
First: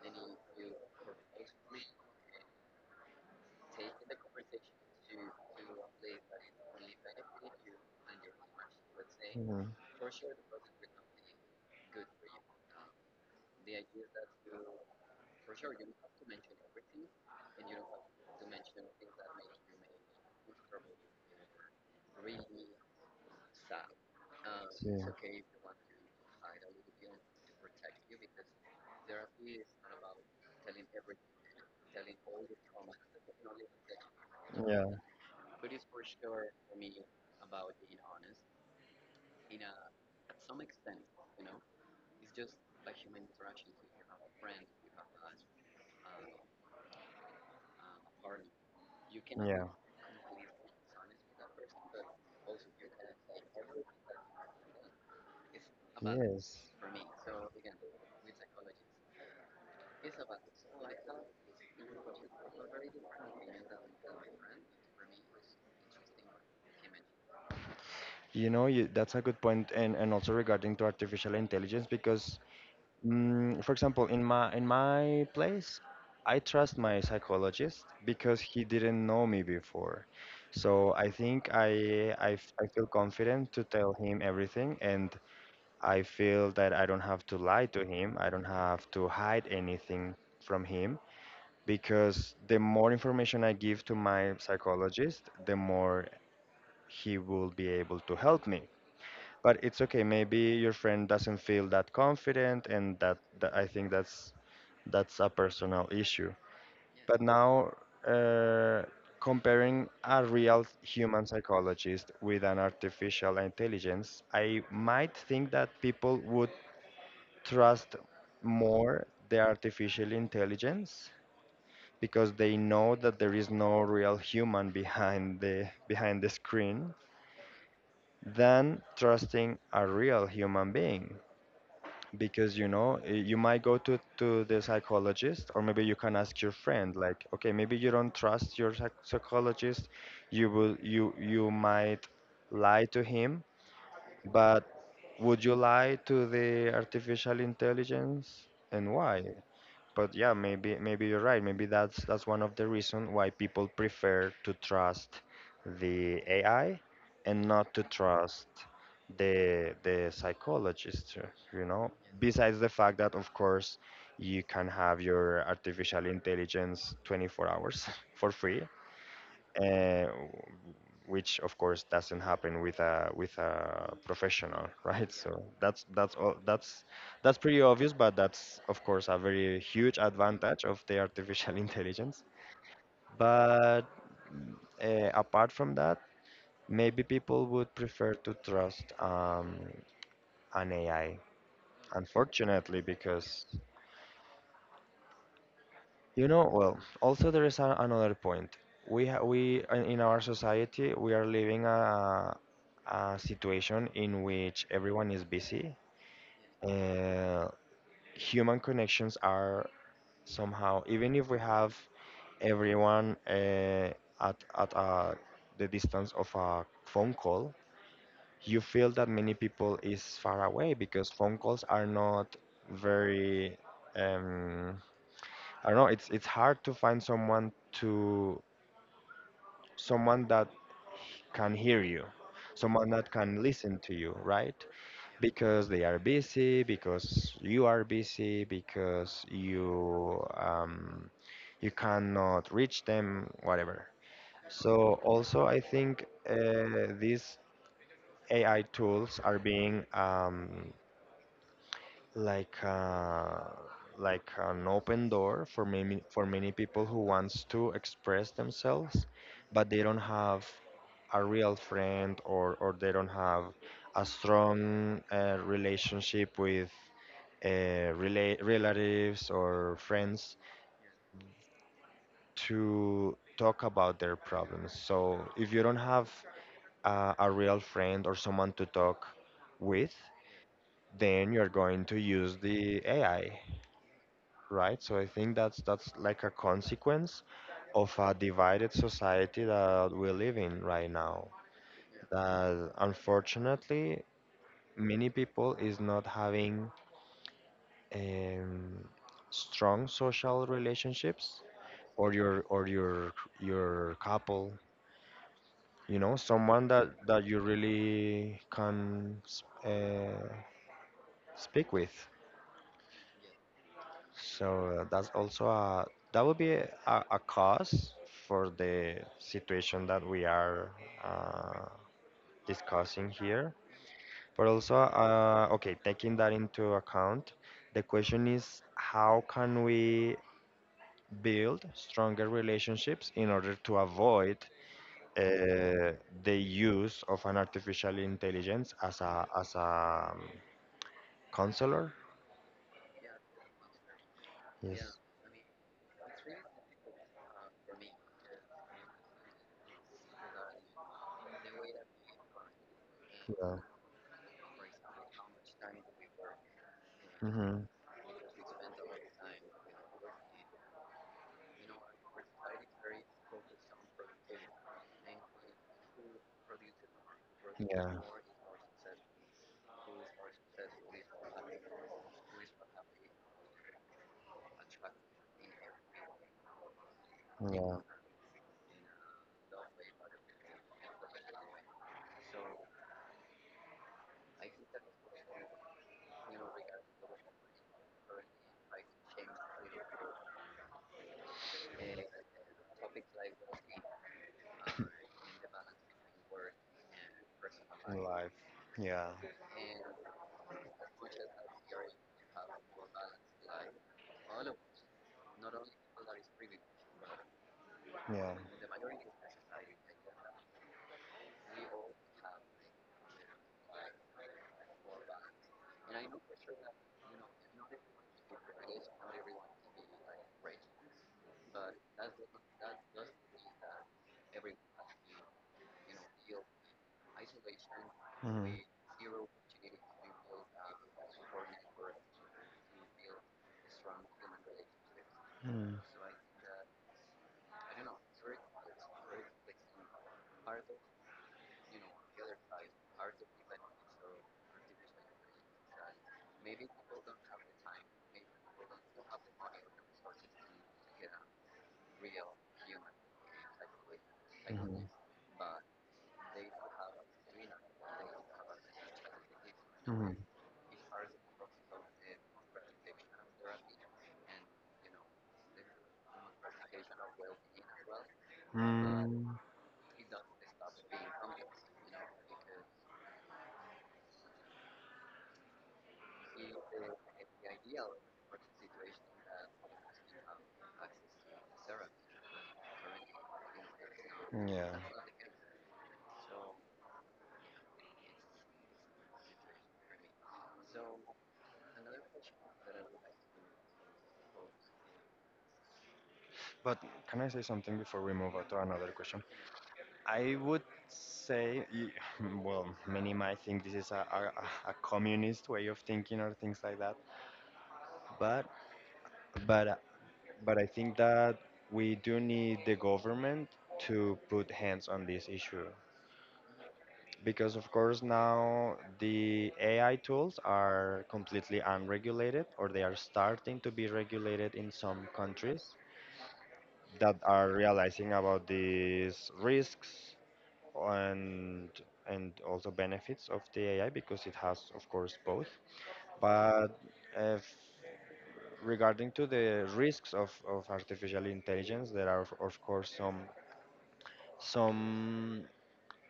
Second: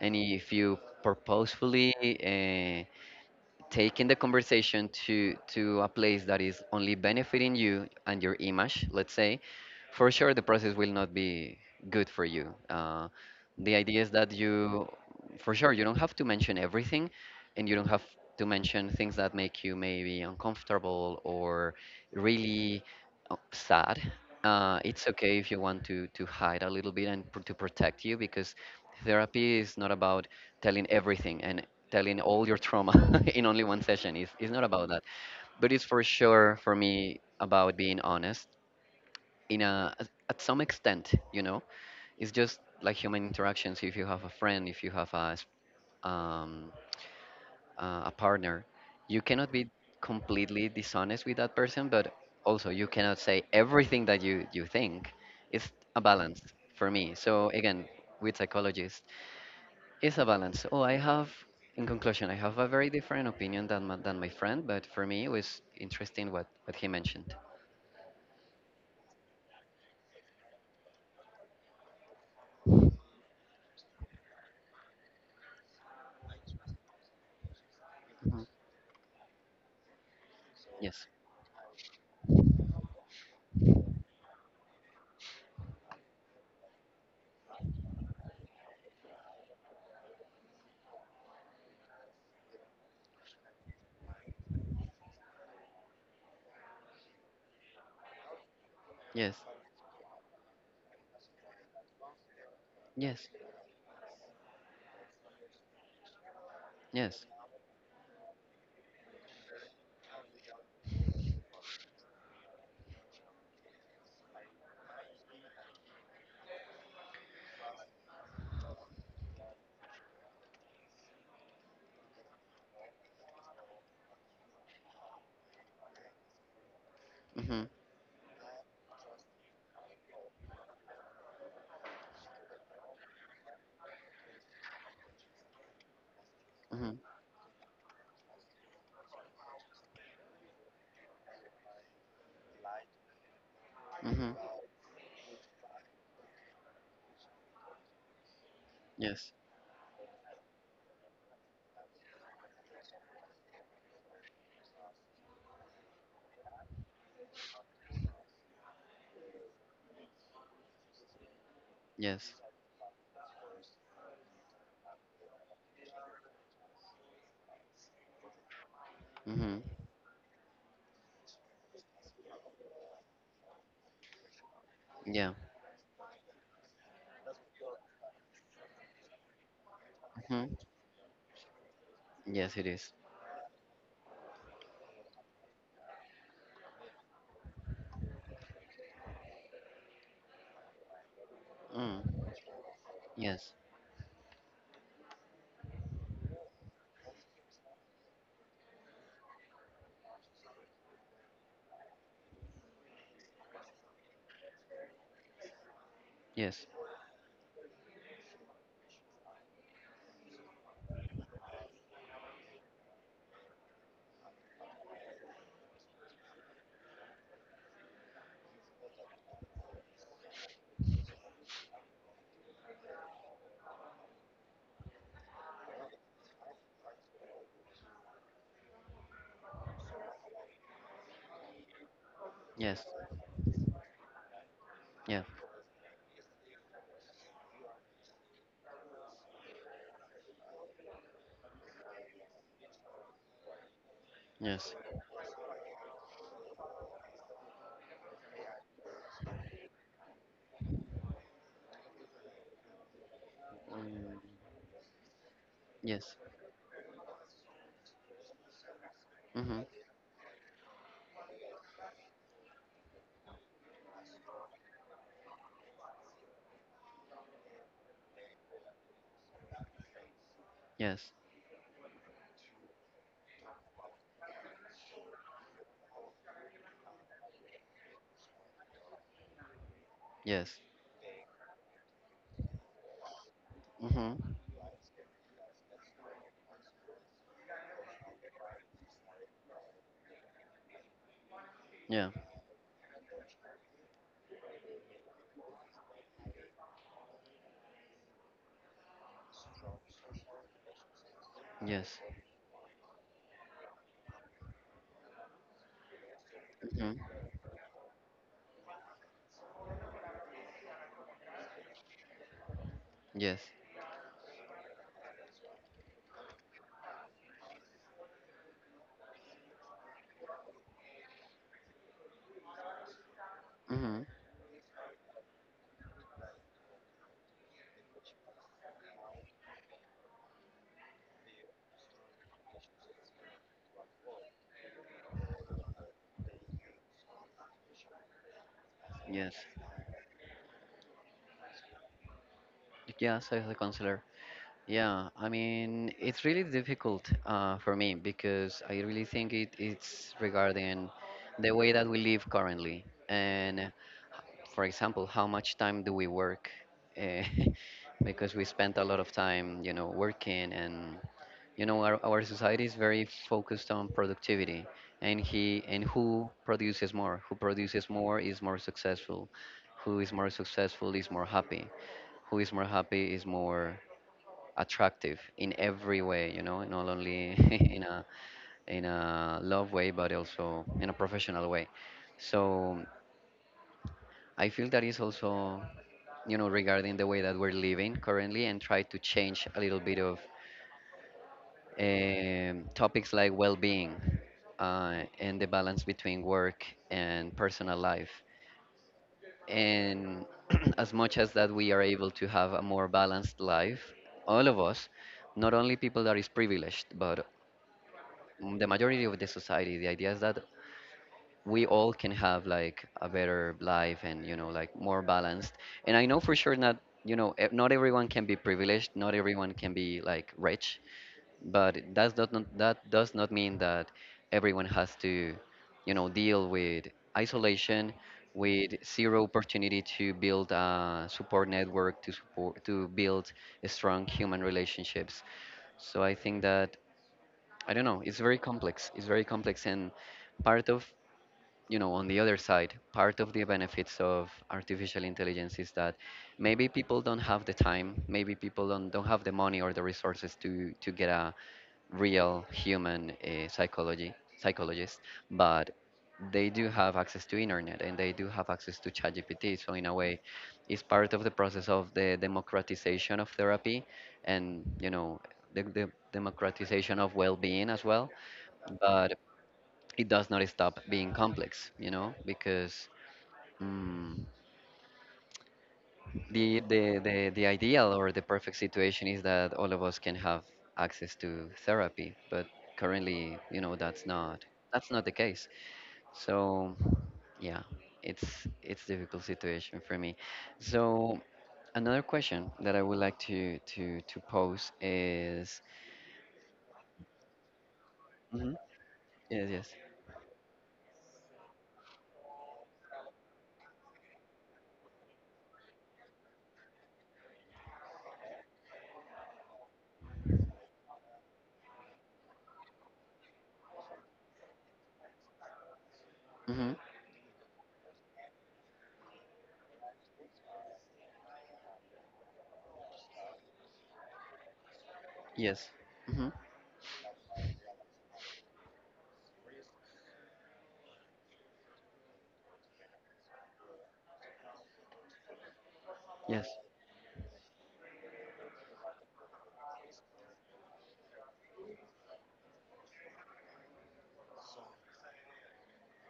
Speaker 1: and if you purposefully uh, taking the conversation to a place that is only benefiting you and your image, let's say,
Speaker 2: hmm
Speaker 1: for sure the process will not be good for you. The idea is that you, for sure, you don't have to mention everything, and you don't have to mention things that make you maybe uncomfortable or really oh, sad. It's
Speaker 2: Yeah.
Speaker 1: okay if you want to hide a little bit and to protect you, because therapy is not about telling everything and telling all your trauma in only one session. It's not
Speaker 2: Yeah.
Speaker 1: about that, but it's for sure for me about being honest in a at some extent, you know. It's just like human interactions. If you have a friend, if you have a um, a partner, you cannot be
Speaker 2: Yeah.
Speaker 1: completely dishonest with that person, but also you cannot say everything that you think. It's a balance
Speaker 2: Yes.
Speaker 1: for me. So again, with psychologists, it's a balance. Oh, I have, in conclusion, I have a very different opinion than my friend, but for me it was interesting what he mentioned.
Speaker 2: You know, you, that's a good point, and also regarding to artificial intelligence, because for example, in my place, I trust my psychologist
Speaker 1: Mhm.
Speaker 2: because he didn't know me before. So
Speaker 1: Yes,
Speaker 2: I think I feel confident to tell him everything, and I feel that I don't have to lie to him. I don't have to hide anything from him because the more information I give to my psychologist, the more he will be able to help me.
Speaker 1: yes,
Speaker 2: But it's okay. Maybe your friend doesn't feel that confident, and
Speaker 1: yes.
Speaker 2: that I think that's a personal issue. But
Speaker 1: Yes.
Speaker 2: now, uh, comparing a real human psychologist with an artificial intelligence, I might think that people would trust more the artificial intelligence because they know that there is no real human behind the screen
Speaker 1: Mhm.
Speaker 2: than trusting a real human being, because you know you might go to the psychologist, or maybe you can ask your
Speaker 1: Mhm.
Speaker 2: friend like, okay, maybe you don't trust your psychologist, you will you might lie to him,
Speaker 1: Mhm.
Speaker 2: but would you lie to the artificial intelligence, and why?
Speaker 1: Yes.
Speaker 2: But yeah, maybe maybe you're right. Maybe that's one of the reasons why people prefer to trust the AI and not to trust the psychologist, you know.
Speaker 1: Yes.
Speaker 2: Besides the fact that, of course, you can have your artificial intelligence 24 hours for free,
Speaker 1: Mhm.
Speaker 2: uh, which, of course, doesn't happen with a professional, right?
Speaker 1: Yeah.
Speaker 2: So that's all that's pretty obvious, but that's, of course, a very huge
Speaker 1: Mhm.
Speaker 2: advantage of the artificial intelligence.
Speaker 1: Yes, it is.
Speaker 2: But apart from that, maybe people would prefer to trust an AI,
Speaker 1: Mm.
Speaker 2: unfortunately, because
Speaker 1: Yes.
Speaker 2: You know, well, also there is a, another point. We in our society we are living a situation in which everyone is busy.
Speaker 1: Yes.
Speaker 2: Uh, Human connections are somehow, even if we have everyone at the distance of a phone call. You feel that many people is far away because phone calls are not very um, I don't know, it's hard to find someone to someone that can hear you,
Speaker 1: Yes.
Speaker 2: someone that can listen to you, right?
Speaker 1: Yeah.
Speaker 2: Because they are busy, because you are busy, because you you cannot reach them, whatever.
Speaker 1: Yes.
Speaker 2: So also, I think these AI tools are being like
Speaker 1: Mm.
Speaker 2: like an open door
Speaker 1: Yes.
Speaker 2: for many people who wants to express themselves,
Speaker 1: Mhm.
Speaker 2: but they don't have a real friend or they don't have a strong relationship with uh, relatives or friends
Speaker 1: Yes.
Speaker 2: to talk about their problems. So if you don't have a real friend or someone to talk with,
Speaker 1: Yes.
Speaker 2: then you're going to use the AI,
Speaker 1: Mhm.
Speaker 2: right? So I think that's like a consequence of a divided society that we live in right now.
Speaker 1: Yeah.
Speaker 2: That unfortunately many people is not having um, strong social relationships
Speaker 1: Yes.
Speaker 2: or your your couple, you know, someone that
Speaker 1: Mhm.
Speaker 2: that you really can speak with.
Speaker 1: Yes.
Speaker 2: So that's also a that would be a cause for the situation that we are uh, discussing here.
Speaker 1: Mhm.
Speaker 2: But also, okay, taking that into account, the question is how can we build stronger relationships in order to avoid uh, the use of an artificial intelligence as a
Speaker 1: Yes.
Speaker 2: as a counselor?
Speaker 1: Yes, as a counselor.
Speaker 2: Yes.
Speaker 1: Yeah, I mean, it's really difficult for me, because I really think it, it's regarding the way that we live currently.
Speaker 2: Yeah.
Speaker 1: And for example, how much time do we work? Eh,
Speaker 2: Hmm.
Speaker 1: because we spent a lot of time, you know, working. And you know our society is very focused on productivity, and he and who produces
Speaker 2: Yeah.
Speaker 1: more is more successful, who is more successful is more happy, who is more happy is more attractive in every way, you know, not only
Speaker 2: Yeah.
Speaker 1: in a in a love way, but also in a professional way. So I feel that is also, you know, regarding the way that we're living currently, and try to change a little bit of topics like well-being and the balance between work and personal life.
Speaker 2: Life. Yeah.
Speaker 1: And as much as that we are able to have a more balanced life, all of us, not only people that is privileged, but
Speaker 2: Yeah.
Speaker 1: the majority of the society, the idea is that we all can have like a better life and you know like more balanced. And I know for sure not, you know, not everyone can be privileged, not everyone can be like rich, but that does not mean that everyone has to, you know, deal with isolation,
Speaker 2: Mm-hmm.
Speaker 1: with zero opportunity to build a support network, to support to build strong human relationships.
Speaker 2: Mm-hmm.
Speaker 1: So I think that I don't know. It's very complex. It's very complex, and part of, you know, on the other side, part of the benefits of artificial intelligence is that maybe people don't have the time, maybe people don't have the money or the resources to get a real human psychology
Speaker 2: Mm-hmm.
Speaker 1: psychologist, but they do have access to internet and they do have access to ChatGPT. So in a way, it's part of the process of the democratization of therapy, and you know the democratization of well-being as well.
Speaker 2: Mm-hmm.
Speaker 1: But
Speaker 2: Mm-hmm.
Speaker 1: it does not stop being complex, you know, because mm, the ideal or the perfect situation is that all of us can have access to therapy, but currently, you know, that's not,
Speaker 2: Yeah.
Speaker 1: that's not the case. So, yeah, it's it's difficult situation for me. So another question that I would like to pose is,
Speaker 2: But can I say something before we move on
Speaker 1: Mhm.
Speaker 2: to another question?
Speaker 1: Yes, yes.
Speaker 2: I would say, well, many might think this is a communist way of thinking or things like that, but but but I think that we do need the government to put hands on this issue
Speaker 1: Hmm.
Speaker 2: because, of course, now the AI tools are completely unregulated or they are starting to be regulated in some
Speaker 1: Yes.
Speaker 2: countries
Speaker 1: Hmm.
Speaker 2: that are realizing about these risks and and also benefits of the AI because it has, of course, both.
Speaker 1: Yes.
Speaker 2: But if regarding to the risks of artificial intelligence, there are, of course, some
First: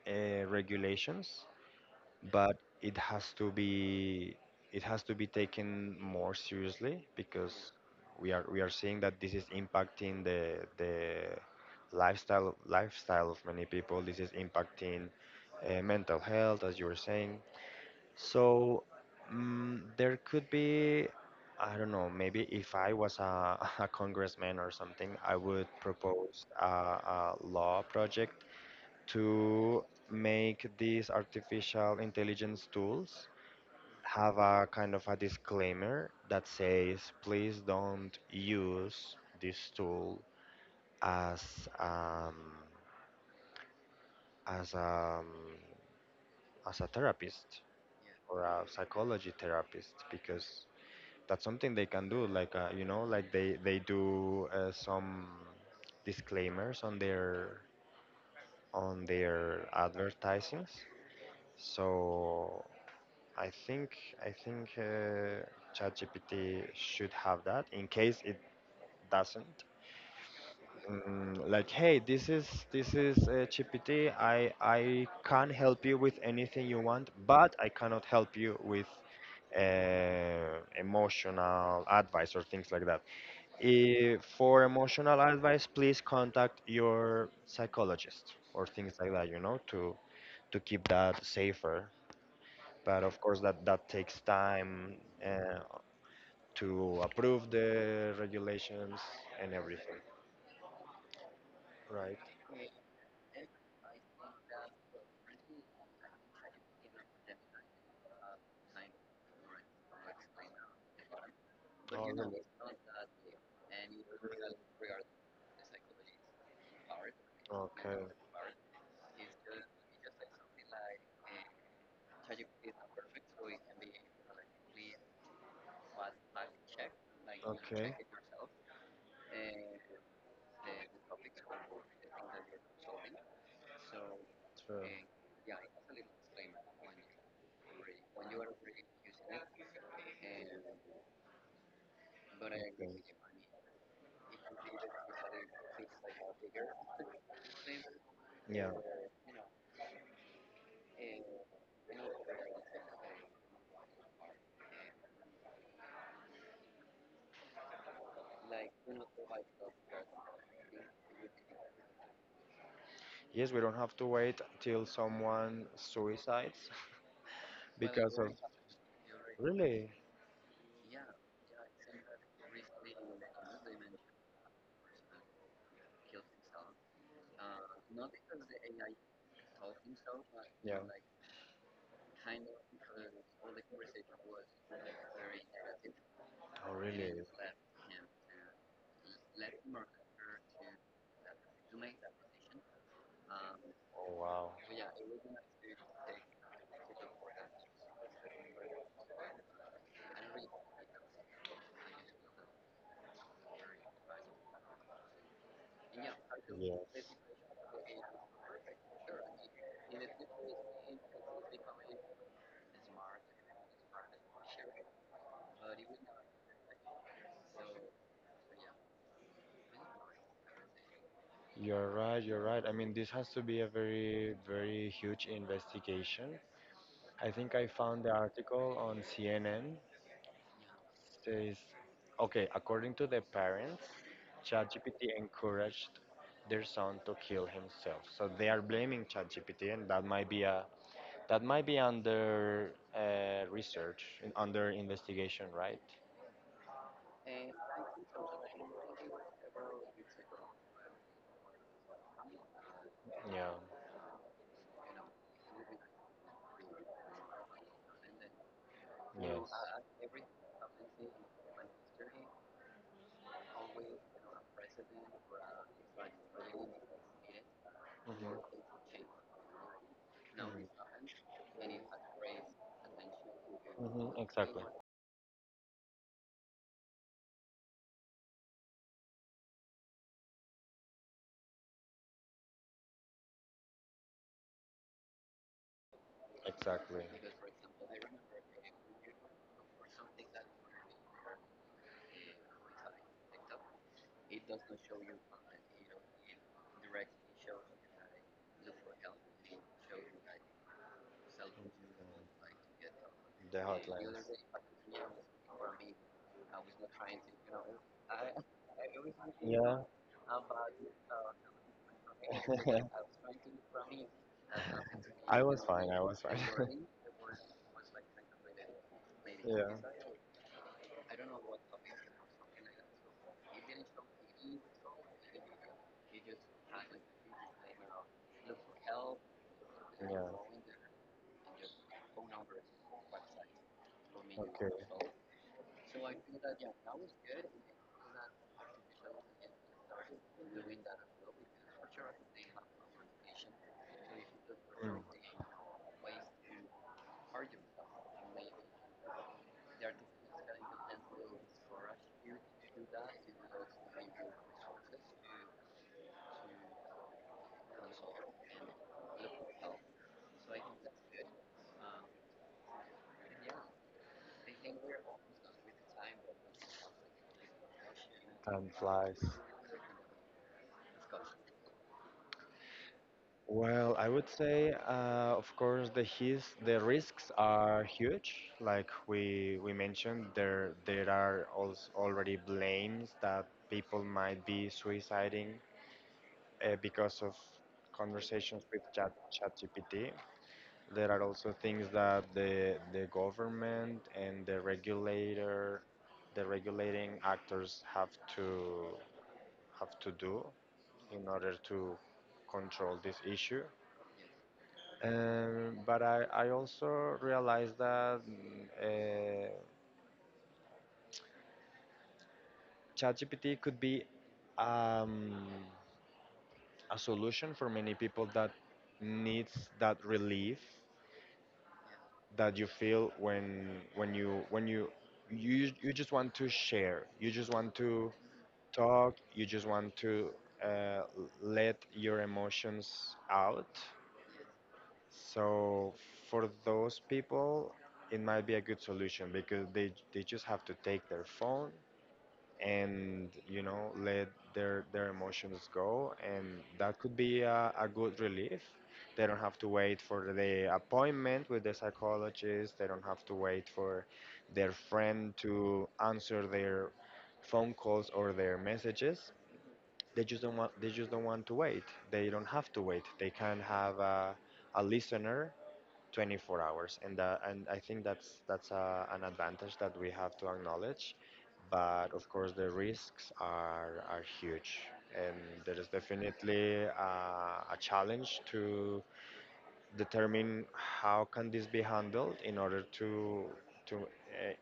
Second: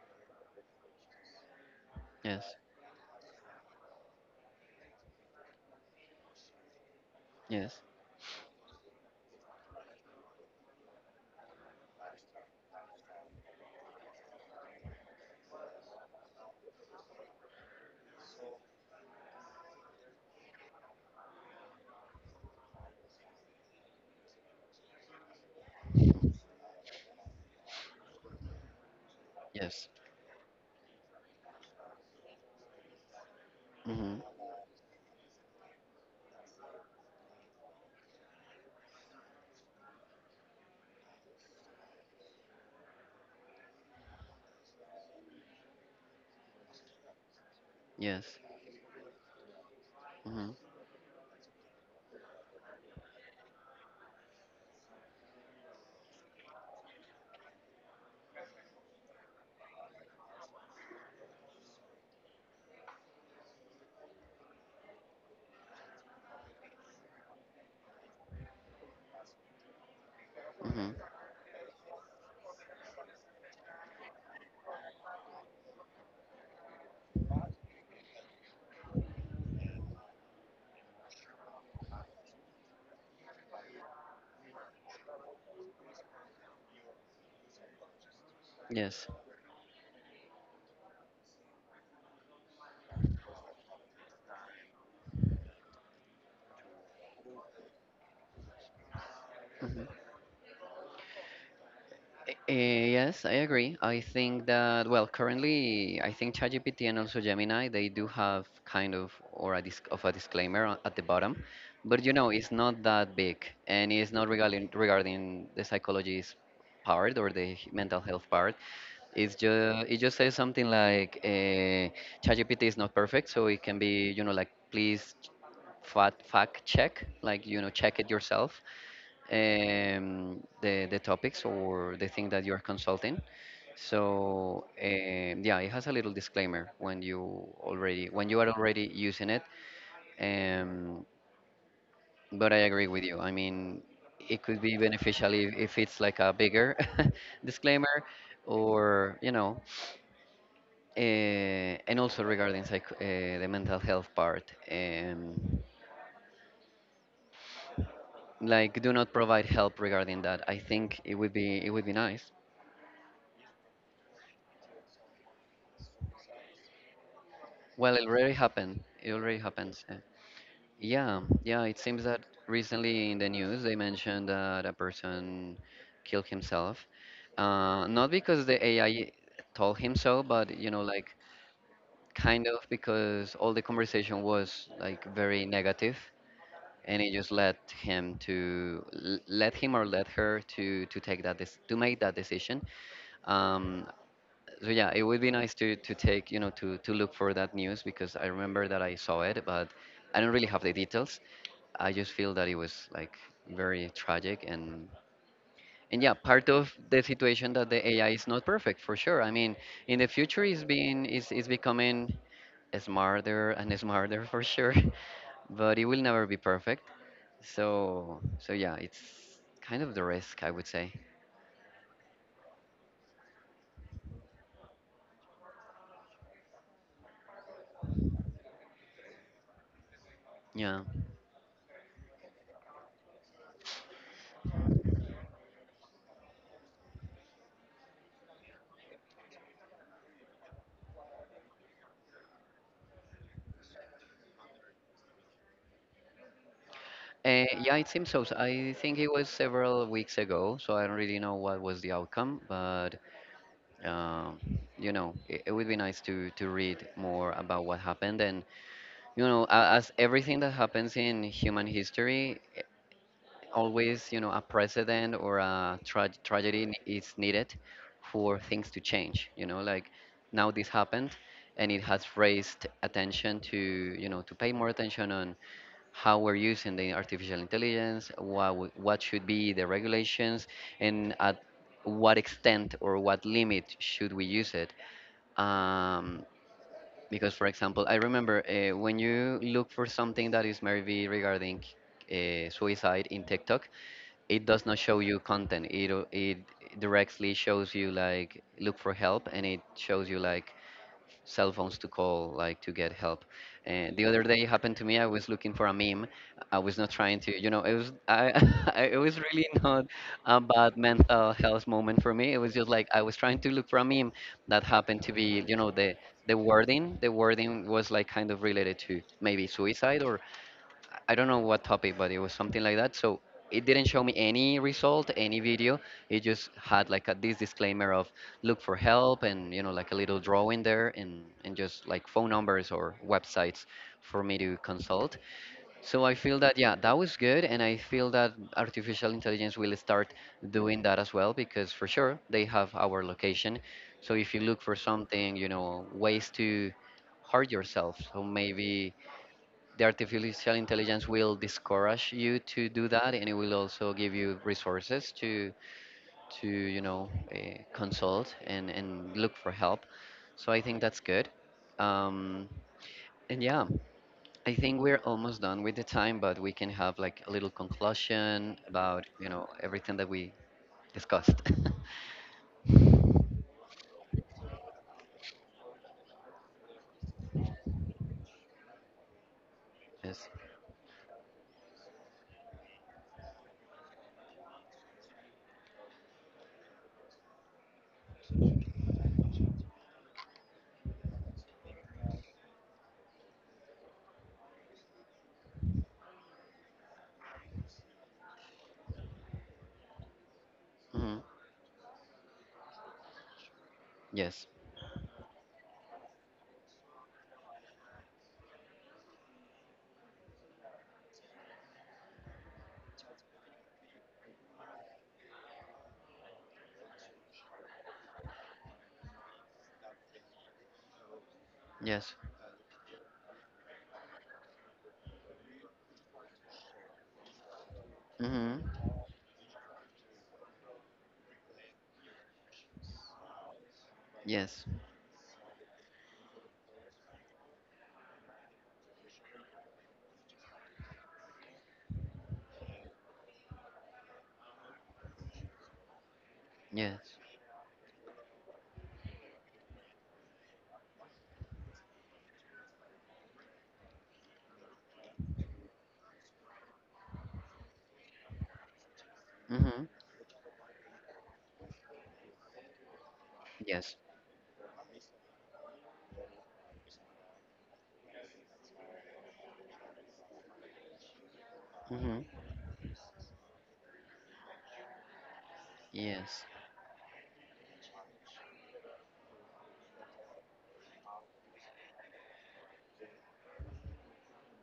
Speaker 2: regulations,
Speaker 1: Yes.
Speaker 2: but it has to be it has to be taken more seriously because
Speaker 1: Yes.
Speaker 2: we are seeing that this is impacting the lifestyle of many people. This is impacting mental health, as you were saying. So there could be I don't know. Maybe if I was a, a congressman or something, I would propose a law project to
Speaker 1: Yes.
Speaker 2: make these artificial intelligence tools
Speaker 1: Hmm.
Speaker 2: have a kind of a disclaimer that says please don't use this tool as um, as um, as a therapist
Speaker 1: Yes.
Speaker 2: or a psychology therapist
Speaker 1: Hmm.
Speaker 2: because that's something they can do like you know like they do some disclaimers on their advertisings. So I think I think ChatGPT should have that. In case it doesn't,
Speaker 1: Hmm.
Speaker 2: like, hey, this is GPT. I can help you with anything you want, but I cannot help you with emotional advice or things like that. Eh, for emotional advice, please contact your psychologist or things
Speaker 1: Yes.
Speaker 2: like that. You know, to keep that safer. But of course, that that takes time. Uh, to approve the regulations and everything,
Speaker 1: Hmm.
Speaker 2: right?
Speaker 1: Eh, yes, I agree. I think that, well, currently, I think ChatGPT and also Gemini, they do have kind of or a disc of a disclaimer on- at the bottom, but
Speaker 2: Oh,
Speaker 1: you know,
Speaker 2: really?
Speaker 1: it's not that big, and it's not regarding the psychology's part or the mental
Speaker 2: Okay,
Speaker 1: health part. It just says something like, ChatGPT is not perfect, so it can be, you know, like please fact check, like you know,
Speaker 2: okay.
Speaker 1: check it yourself. The topics or the thing that you are consulting. So
Speaker 2: True.
Speaker 1: yeah, it has a little disclaimer when you already when you are already using it. Um, but I agree
Speaker 2: Okay.
Speaker 1: with you. I mean, it could be beneficial if it's like a bigger disclaimer,
Speaker 2: Yeah.
Speaker 1: or you know, and also regarding the mental health part. Like do not provide help regarding that. I think it would be nice.
Speaker 2: Yes, we don't have to wait till someone suicides
Speaker 1: Well, it
Speaker 2: because of.
Speaker 1: already happened. It already happens.
Speaker 2: Really?
Speaker 1: Uh, yeah, yeah. It seems that recently in the news they mentioned that a person killed himself, not because the AI told him so, but you
Speaker 2: Yeah.
Speaker 1: know, like kind of because all the conversation was like very negative,
Speaker 2: Oh,
Speaker 1: and it
Speaker 2: really?
Speaker 1: just led him to let him or let her to take that to make that decision. Um,
Speaker 2: Oh, wow.
Speaker 1: so yeah, it would be nice to take you know to look for that news, because I remember that I saw it, but I don't really have the details. I just feel that it was like very tragic, and yeah, part of the
Speaker 2: Yes.
Speaker 1: situation that the AI is not perfect for sure. I mean, in the future, it's being is becoming smarter and smarter for sure, but it will never be perfect. So so yeah, it's kind of the risk, I would say.
Speaker 2: You're right. You're right. I mean, this has to be a very, very huge investigation. I think I found the article on CNN,
Speaker 1: Yeah.
Speaker 2: says, okay, according to the parents, ChatGPT encouraged their son to kill himself. So they are blaming ChatGPT, and that might be a that might be under research, under investigation, right?
Speaker 1: Yeah, it seems so. So I think it was several weeks ago, so I don't really know what was the outcome, but
Speaker 2: Yeah.
Speaker 1: um, you know, it would be nice to read more about what happened. And you know,
Speaker 2: Yes.
Speaker 1: as everything that happens in human history, eh, always you know a precedent or a tragedy is needed for things
Speaker 2: Mm-hmm.
Speaker 1: to change. You know, like now this happened, and it has raised attention to you
Speaker 2: Mm-hmm.
Speaker 1: know to pay
Speaker 2: Exactly.
Speaker 1: more attention on how we're using the artificial intelligence, what, what should be the regulations, and at what extent or what limit should we use it. Um,
Speaker 2: Exactly.
Speaker 1: because, for example, I remember when you look for something that is maybe regarding suicide in TikTok, it does not show you content. It, it directly shows you like look for help, and it shows you like cell phones to call like to get help.
Speaker 2: The
Speaker 1: And the other day
Speaker 2: hotlines.
Speaker 1: it happened to me. I was looking for a meme. I was not trying to, you know, it was I, I it was really
Speaker 2: Yeah.
Speaker 1: not a bad mental health moment for me. It was just like I was trying to look for a meme that happened to
Speaker 2: I
Speaker 1: be, you
Speaker 2: was
Speaker 1: know,
Speaker 2: fine. I was
Speaker 1: the
Speaker 2: fine.
Speaker 1: wording. The wording was like kind of related to maybe
Speaker 2: Yeah.
Speaker 1: suicide or I don't know what topic, but it was something like that. So it didn't show me any result, any video. It just had like a, this disclaimer of look for help, and you know like a little
Speaker 2: Yeah.
Speaker 1: drawing there, and just like phone numbers or websites for me to
Speaker 2: Okay.
Speaker 1: consult. So I feel that yeah, that was good, and I feel that artificial intelligence will start doing that as well, because for sure they have our location. So if you look for
Speaker 2: Mm.
Speaker 1: something, you know, ways to hurt yourself, so maybe the artificial intelligence will discourage you to do that, and it will also give you resources to you know consult and look for help. So I think that's good. um and yeah, I think we're almost done with the time, but we can have like a little conclusion
Speaker 2: Time
Speaker 1: about
Speaker 2: flies.
Speaker 1: you know everything that we discussed.
Speaker 2: Well, I would say, of course, the his the risks are huge. Like we
Speaker 1: Yes.
Speaker 2: mentioned, there are also already blames that people might be suiciding because of conversations with Chat ChatGPT. There are also things that the government and the regulator, the regulating actors to have to do
Speaker 1: Hmm.
Speaker 2: in order to control this issue.
Speaker 1: Yes.
Speaker 2: But I also realized that uh, ChatGPT could be um, a solution for many people that needs that relief
Speaker 1: Yes.
Speaker 2: that you feel when you just want to share you just want to
Speaker 1: Hmm.
Speaker 2: talk you just want to uh, let your emotions out.
Speaker 1: Yes.
Speaker 2: So for those people it might be a good solution because they just have to take their phone and you know let their emotions go, and that
Speaker 1: Yes.
Speaker 2: could be a good relief. They don't have to wait for the appointment with the psychologist, they don't have to wait for their friend to answer their phone calls or their messages.
Speaker 1: Hmm.
Speaker 2: They just don't want they just don't want to wait, they don't have to wait, they can
Speaker 1: Yes.
Speaker 2: have a listener 24 hours. And and I think that's an advantage that we have to acknowledge, but
Speaker 1: Hmm.
Speaker 2: of course the risks are huge, and there is
Speaker 1: Yes.
Speaker 2: definitely a challenge to determine how can this be handled in order to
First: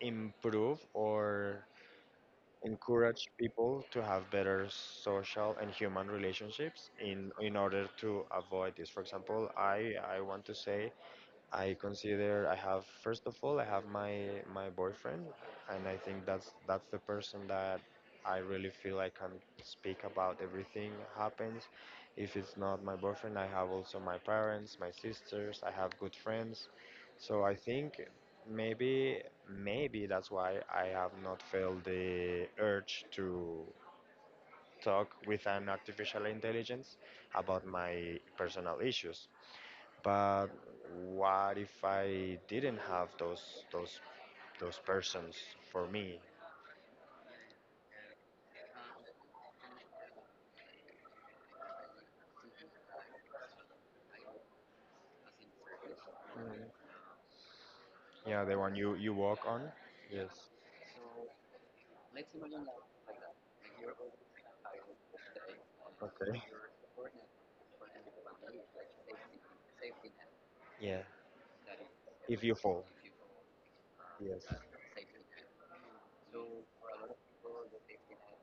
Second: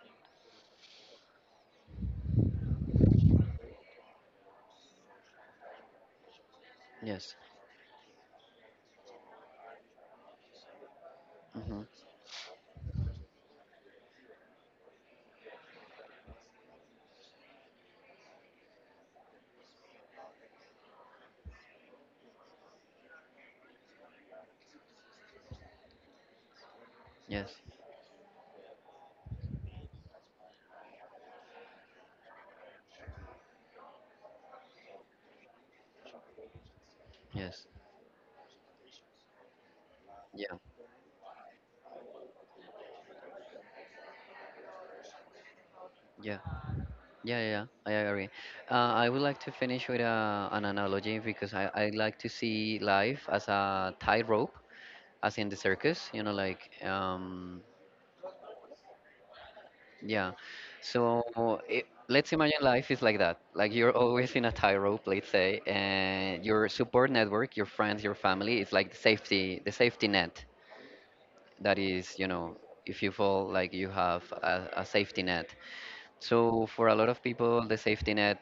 Speaker 2: improve or encourage people to have better social and human relationships
Speaker 1: Yes.
Speaker 2: in order to avoid this. For example, I want to say I
Speaker 1: Hmm.
Speaker 2: consider I have first of all I have my my boyfriend, and I think that's the person that I really feel I can speak about everything happens. If it's not my boyfriend, I have also my parents, my sisters. I have good friends, so
Speaker 1: Yes,
Speaker 2: I think maybe maybe that's why I have not felt the urge to talk with an artificial intelligence about
Speaker 1: yes,
Speaker 2: my personal issues. But
Speaker 1: yeah,
Speaker 2: what if I didn't have those persons for me?
Speaker 1: yeah, yeah, yeah. Yeah. I agree. I would like to finish with a, an analogy because I like to see life as a tightrope, as in the circus, you know,
Speaker 2: Mm.
Speaker 1: like,
Speaker 2: Yeah, the one you you walk on.
Speaker 1: yeah.
Speaker 2: Yes.
Speaker 1: So it, let's imagine life is like that. Like you're always in a tightrope, let's say,
Speaker 2: Okay.
Speaker 1: and your support network, your friends, your family, it's like the safety net
Speaker 2: Yeah.
Speaker 1: that is, you
Speaker 2: If you
Speaker 1: know,
Speaker 2: fall.
Speaker 1: if you fall, like you have
Speaker 2: Yes.
Speaker 1: a safety net. So for a lot of people, the safety net,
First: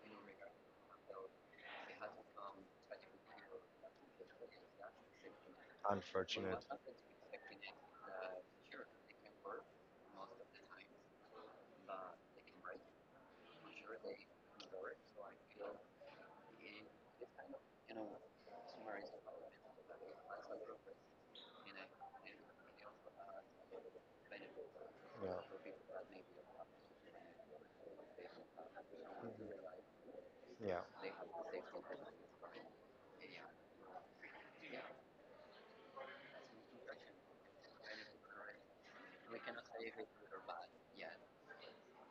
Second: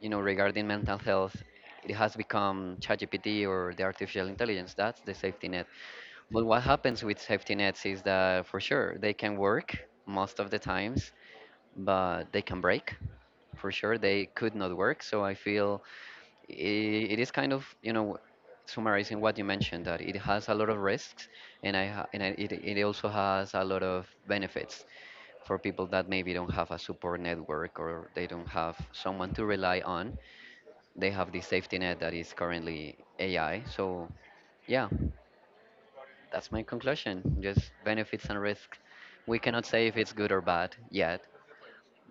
Speaker 1: you know, regarding mental health, it has become ChatGPT or the artificial intelligence. That's the safety net. But what
Speaker 2: Unfortunate.
Speaker 1: happens with safety nets is that for sure they can work most of the times, but they can break. For sure they could not work. So I feel it is kind of you know summarizing what you mentioned, that it has a lot of risks, and I, it also has a lot of benefits
Speaker 2: Yeah.
Speaker 1: for people that maybe don't have a support network, or they don't have someone to rely on.
Speaker 2: Yeah.
Speaker 1: They have the safety net that is currently AI. So yeah, that's my conclusion. Just benefits and risk. We cannot say if it's good or bad yet,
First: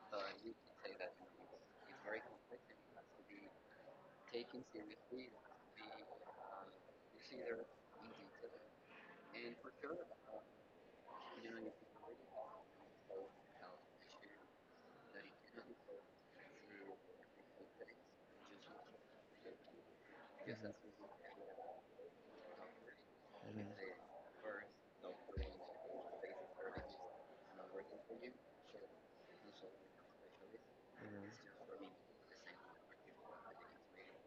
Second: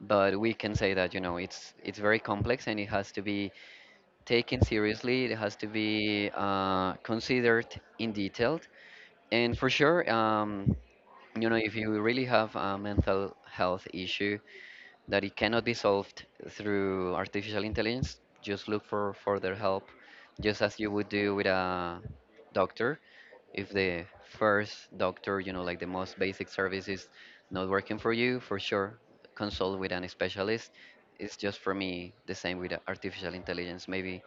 Speaker 1: but we can say that you know it's very complex, and it has to be taken seriously. It has to be considered in detail. And for sure, you know, if you really have a mental health issue that it cannot be solved through artificial intelligence, just look for further help, just as you would do with a doctor.
Speaker 2: Mhm.
Speaker 1: If the first doctor, you know, like the most basic service is not working for you, for sure, consult with an specialist.
Speaker 2: Mhm.
Speaker 1: It's just for me the same with artificial intelligence. Maybe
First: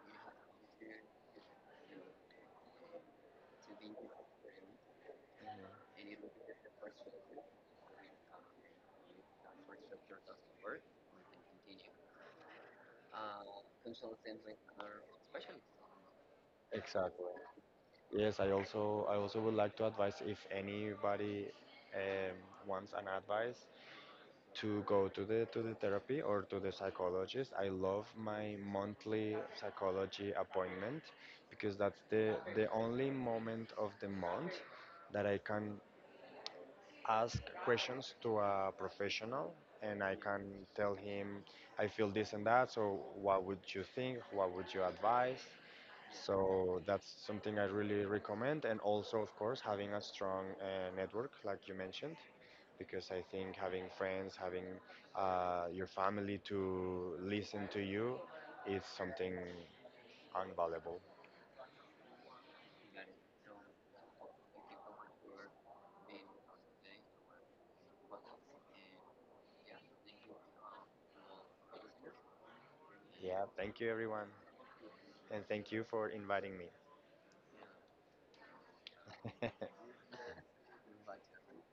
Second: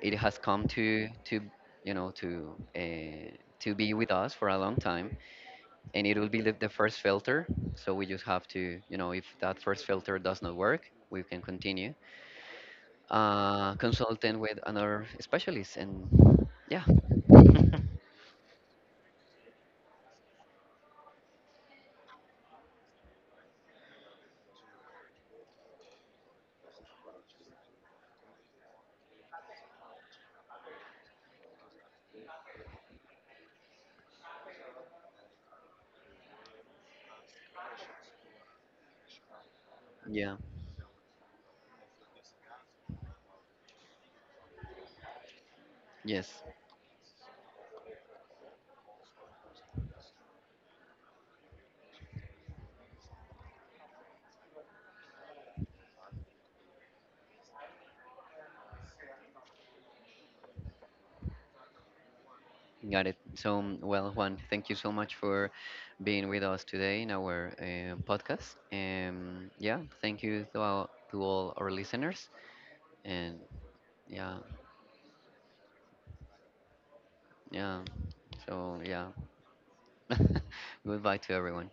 Speaker 1: it has come to you know to be with us for a long time, and it will be the first filter. So we just have to you know if that first filter does not work, we can continue consulting with another specialist, and yeah,
Speaker 2: Exactly. Yes, I also would like to advise if anybody um, wants an advice, to go to the therapy or to the psychologist. I love my monthly psychology appointment because that's the only moment of the month that I can ask questions to a professional, and I
Speaker 1: yeah,
Speaker 2: can tell him I feel this and that, so what would you think? What would you advise?
Speaker 1: yes,
Speaker 2: So that's something I really recommend, and also of course having a strong network like you mentioned, because I think having friends, having your family to listen to you is something unvaluable.
Speaker 1: got it. So well, Juan, thank you so much for being with us today in our podcast. Yeah, thank you to all our listeners, and
Speaker 2: Yeah, thank you everyone.
Speaker 1: yeah,
Speaker 2: And thank you for inviting me.
Speaker 1: yeah. So yeah. Goodbye to everyone.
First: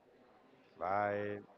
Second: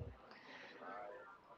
Speaker 2: Bye.